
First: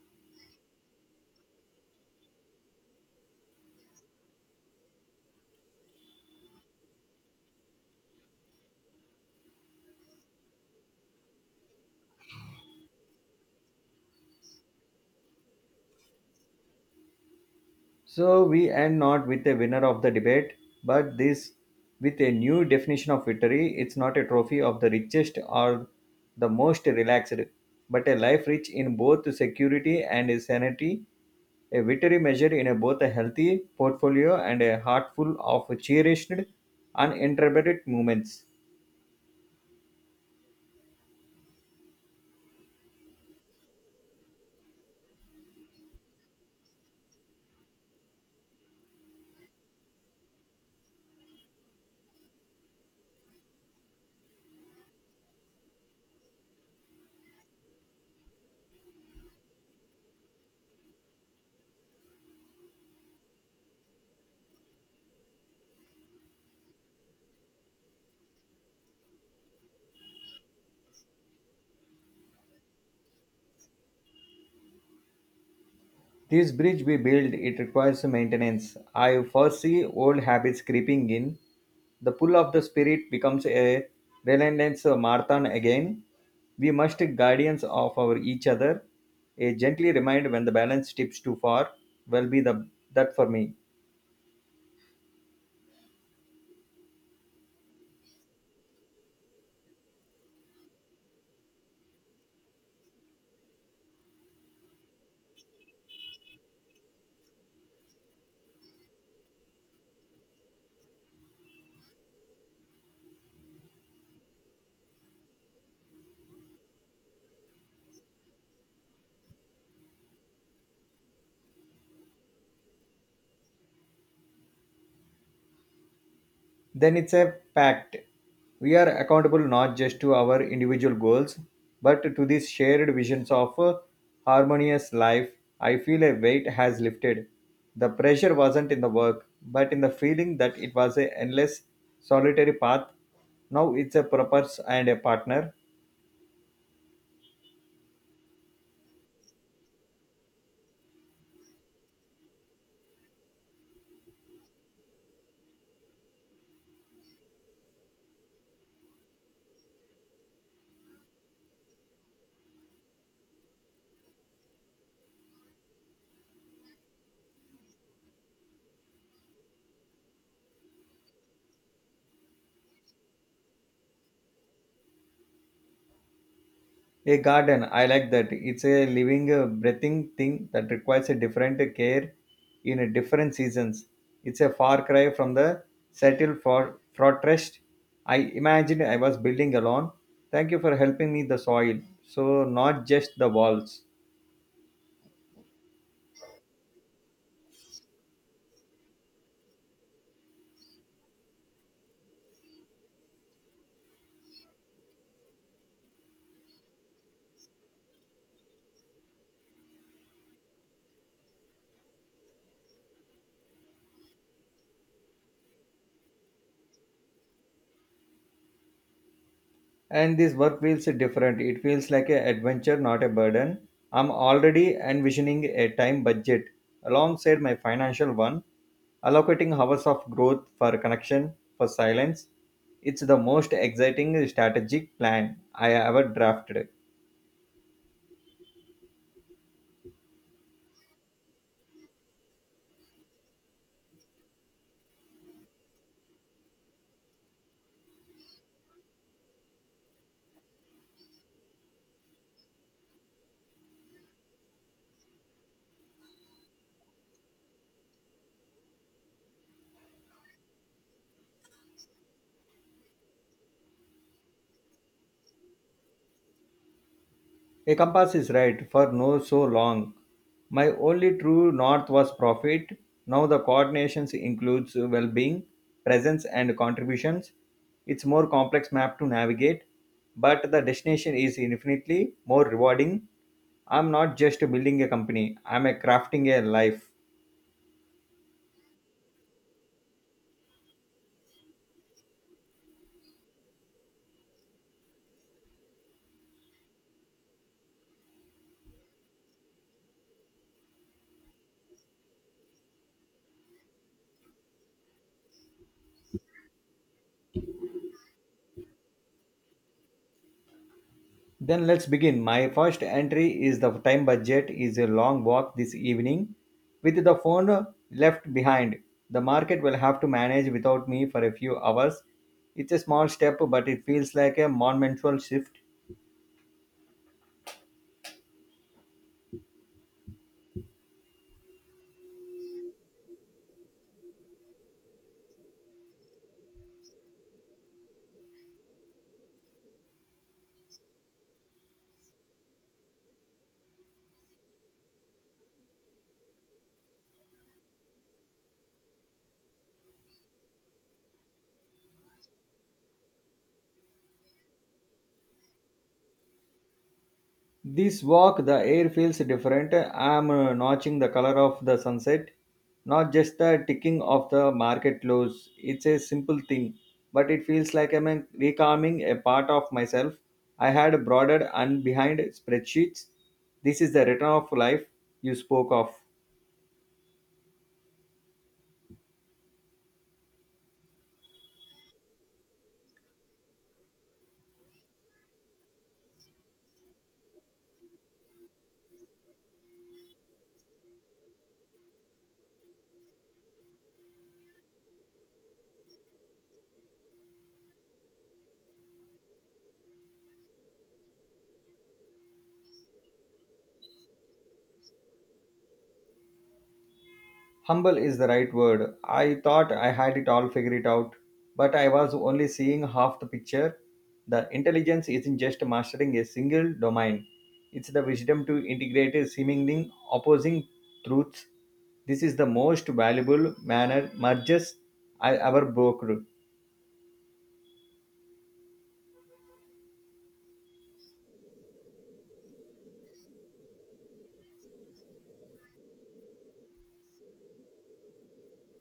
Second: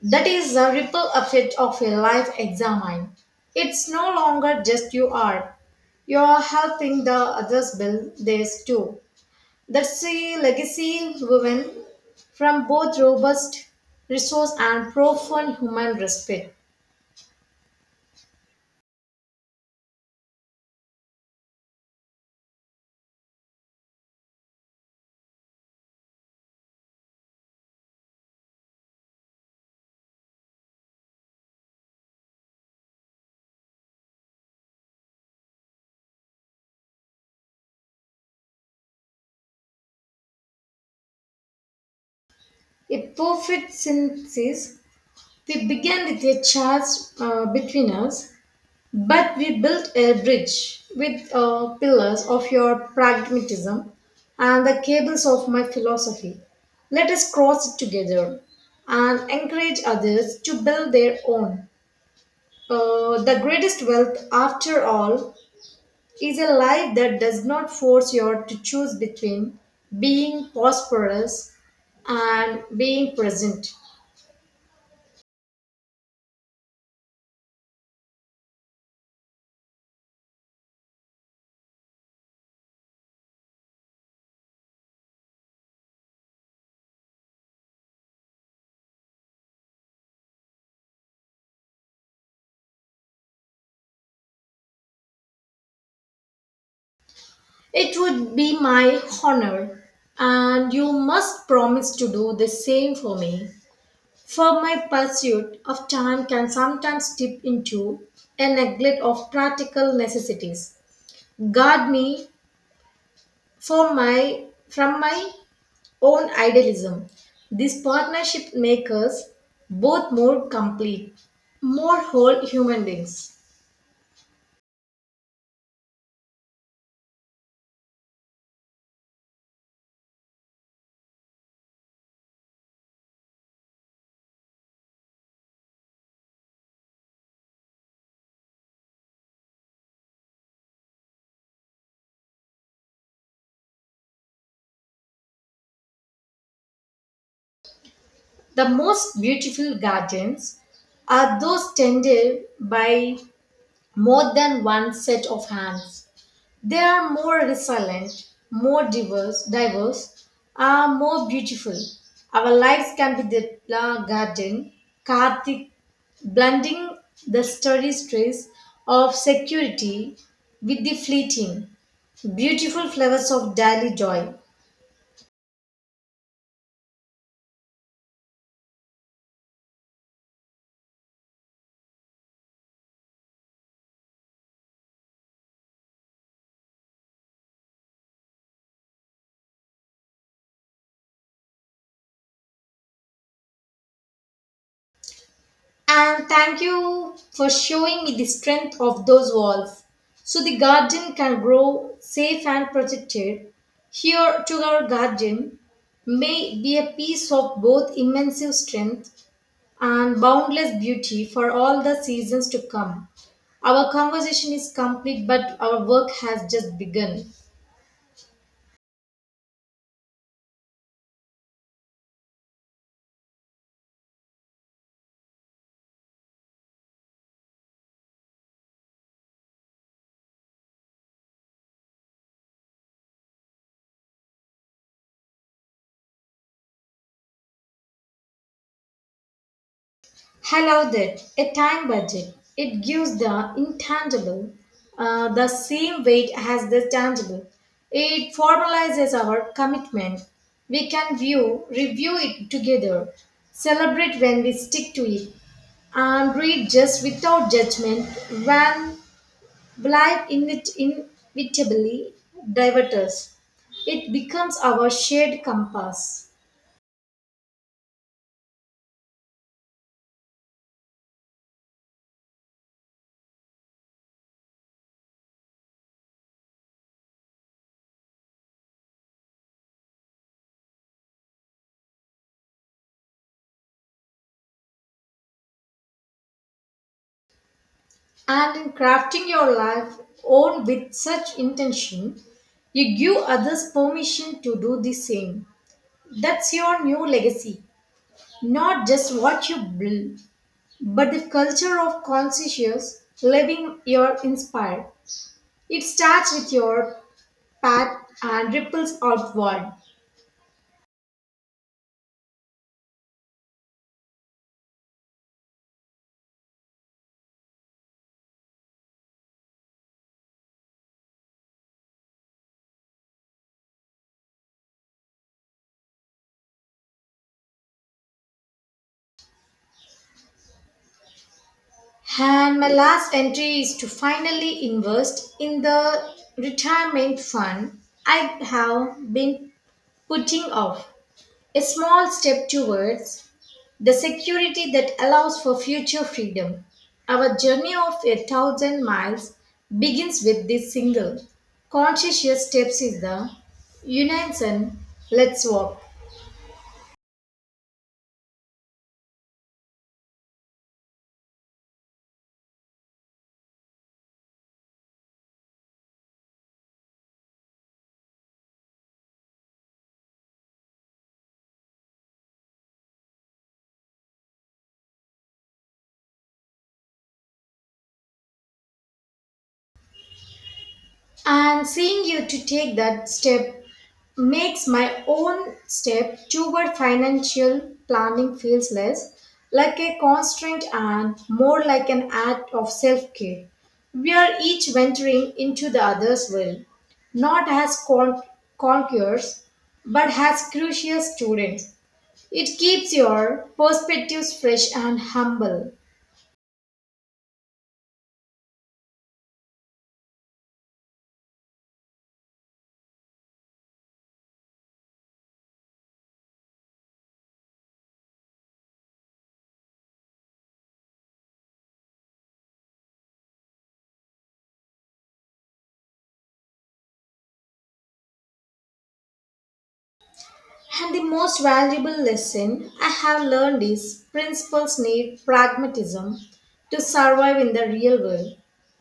That is the ripple effect of a life examine. It's no longer just you are. You are helping the others build theirs too. That's a legacy woven from both robust resource and profound human respect.
So we end not with a winner of the debate, but this with a new definition of victory. It's not a trophy of the richest or the most relaxed, but a life rich in both security and sanity. A victory measured in a both a healthy portfolio and a heart full of cherished, uninterrupted moments.
A perfect synthesis. We began with a charge between us, but we built a bridge with pillars of your pragmatism and the cables of my philosophy. Let us cross it together and encourage others to build their own. The greatest wealth, after all, is a life that does not force you to choose between being prosperous and being present.
This bridge we build, it requires maintenance. I foresee old habits creeping in. The pull of the spirit becomes a relentless marathon again. We must take guardians of our each other. A gently remind when the balance tips too far will be the that for me.
It would be my honor, and you must promise to do the same for me. For my pursuit of time can sometimes dip into a neglect of practical necessities. Guard me for my from my own idealism. This partnership makes us both more complete, more whole human beings.
Then it's a pact. We are accountable not just to our individual goals, but to these shared visions of a harmonious life. I feel a weight has lifted. The pressure wasn't in the work, but in the feeling that it was a endless, solitary path. Now it's a purpose and a partner.
The most beautiful gardens are those tended by more than one set of hands. They are more resilient, diverse, are more beautiful. Our lives can be the garden, Karthik, blending the steady stress of security with the fleeting, beautiful flowers of daily joy.
A garden, I like that. It's a living, breathing thing that requires a different care in a different seasons. It's a far cry from the settled for fortress. I imagined I was building alone. Thank you for helping me the soil, so not just the walls.
And thank you for showing me the strength of those walls so the garden can grow safe and protected. Here to our garden may be a piece of both immense strength and boundless beauty for all the seasons to come. Our conversation is complete, but our work has just begun.
And this work feels different. It feels like an adventure, not a burden. I'm already envisioning a time budget alongside my financial one, allocating hours of growth for connection, for silence. It's the most exciting strategic plan I ever drafted.
I love that. A time budget. It gives the intangible the same weight as the tangible. It formalizes our commitment. We can view, review it together, celebrate when we stick to it, and read just without judgment when life inevitably diverts us. It becomes our shared compass.
A compass is right, for no so long. My only true north was profit. Now the coordinations includes well-being, presence and contributions. It's more complex map to navigate, but the destination is infinitely more rewarding. I'm not just building a company, I'm a crafting a life.
And in crafting your life own with such intention, you give others permission to do the same. That's your new legacy. Not just what you build, but the culture of conscious living you're inspired. It starts with your path and ripples outward.
Then let's begin. My first entry is the time budget is a long walk this evening. With the phone left behind, the market will have to manage without me for a few hours. It's a small step, but it feels like a monumental shift.
And my last entry is to finally invest in the retirement fund I have been putting off. A small step towards the security that allows for future freedom. Our journey of a thousand miles begins with this single conscious steps is the unison let's walk.
This walk, the air feels different. I'm notching the color of the sunset, not just the ticking of the market close. It's a simple thing, but it feels like I'm recalming a part of myself. I had broader and behind spreadsheets. This is the return of life you spoke of.
And seeing you to take that step makes my own step toward financial planning feels less like a constraint and more like an act of self-care. We are each venturing into the other's will, not as conquerors, but as curious students. It keeps your perspectives fresh and humble.
Humble is the right word. I thought I had it all figured out, but I was only seeing half the picture. The intelligence isn't just mastering a single domain, it's the wisdom to integrate a seemingly opposing truths. This is the most valuable manner merges I ever broke.
And the most valuable lesson I have learned is principles need pragmatism to survive in the real world.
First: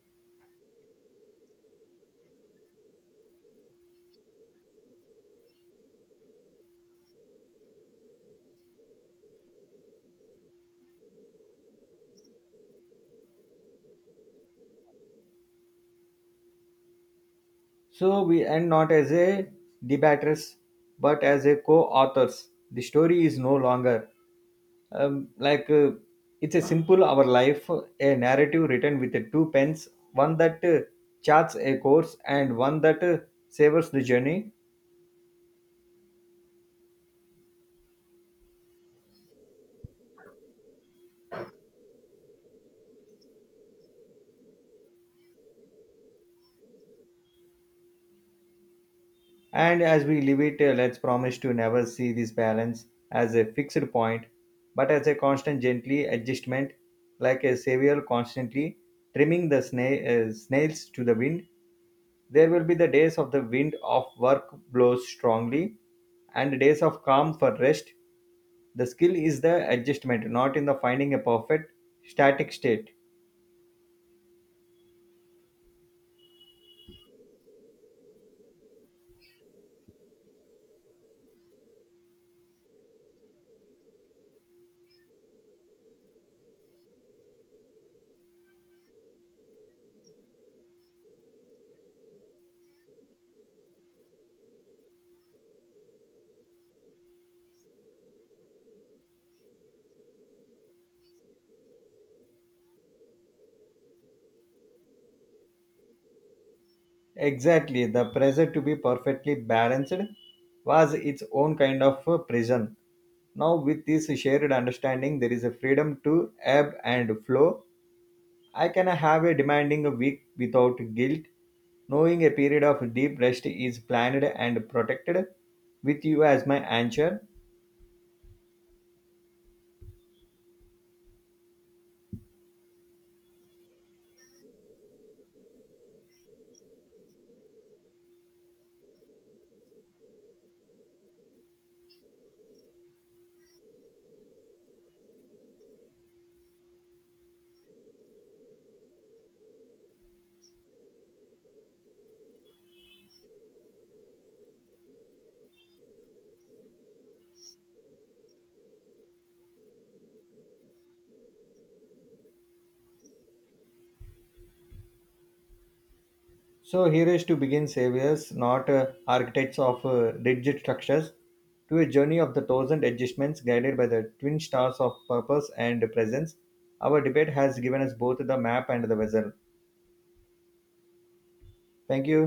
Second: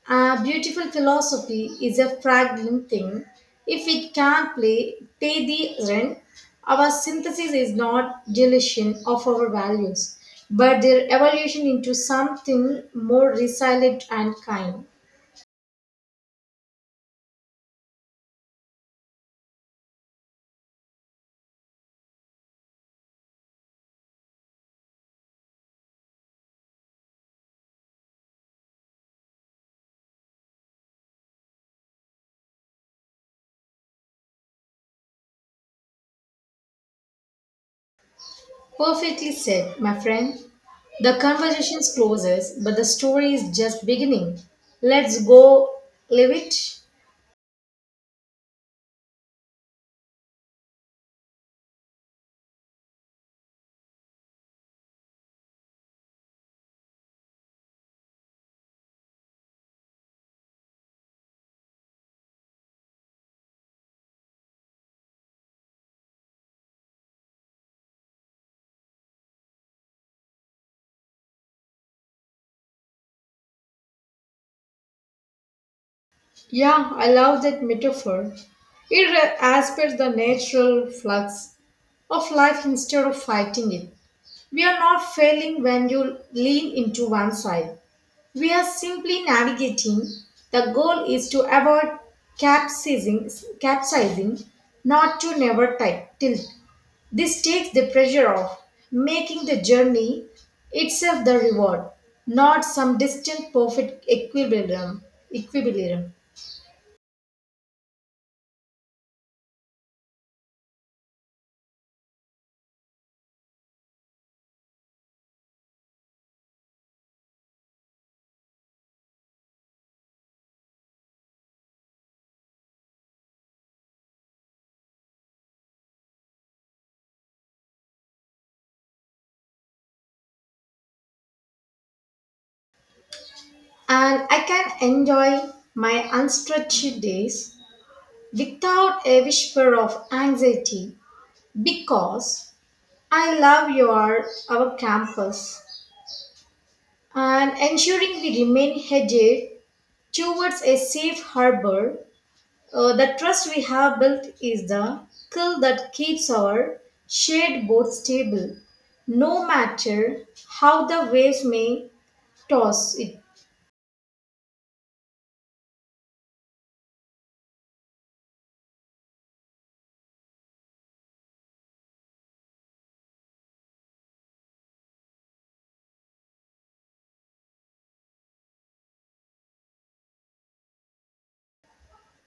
A beautiful philosophy is a fragile thing. If it can't play, pay the rent, our synthesis is not deletion of our values, but their evolution into something more resilient and kind.
So we end not as a debaters, but as a co authors. The story is no longer um, like uh, it's a simple our life, a narrative written with two pens, one that charts a course and one that savors the journey.
Perfectly said, my friend. The conversation closes, but the story is just beginning. Let's go live it.
And as we live it, let's promise to never see this balance as a fixed point but as a constant gently adjustment, like a savior constantly trimming the snails to the wind. There will be the days of the wind of work blows strongly and days of calm for rest. The skill is the adjustment, not in the finding a perfect static state.
Yeah, I love that metaphor. Aspects the natural flux of life instead of fighting it. We are not failing when you lean into one side. We are simply navigating. The goal is to avoid capsizing, capsizing, not to never ti- tilt. This takes the pressure off, making the journey itself the reward, not some distant perfect equilibrium.
Exactly, the pressure to be perfectly balanced was its own kind of a prison. Now, with this shared understanding, there is a freedom to ebb and flow. I can have a demanding week without guilt. Knowing a period of deep rest is planned and protected with you as my anchor,
And I can enjoy my unstructured days without a whisper of anxiety because I love your our campus and ensuring we remain headed towards a safe harbor. The trust we have built is the skill that keeps our shared boat stable, no matter how the waves may toss it.
so here is to begin saviors, not architects of rigid structures, to a journey of the thousand adjustments guided by the twin stars of purpose and presence. Our debate has given us both the map and the vessel. Thank you.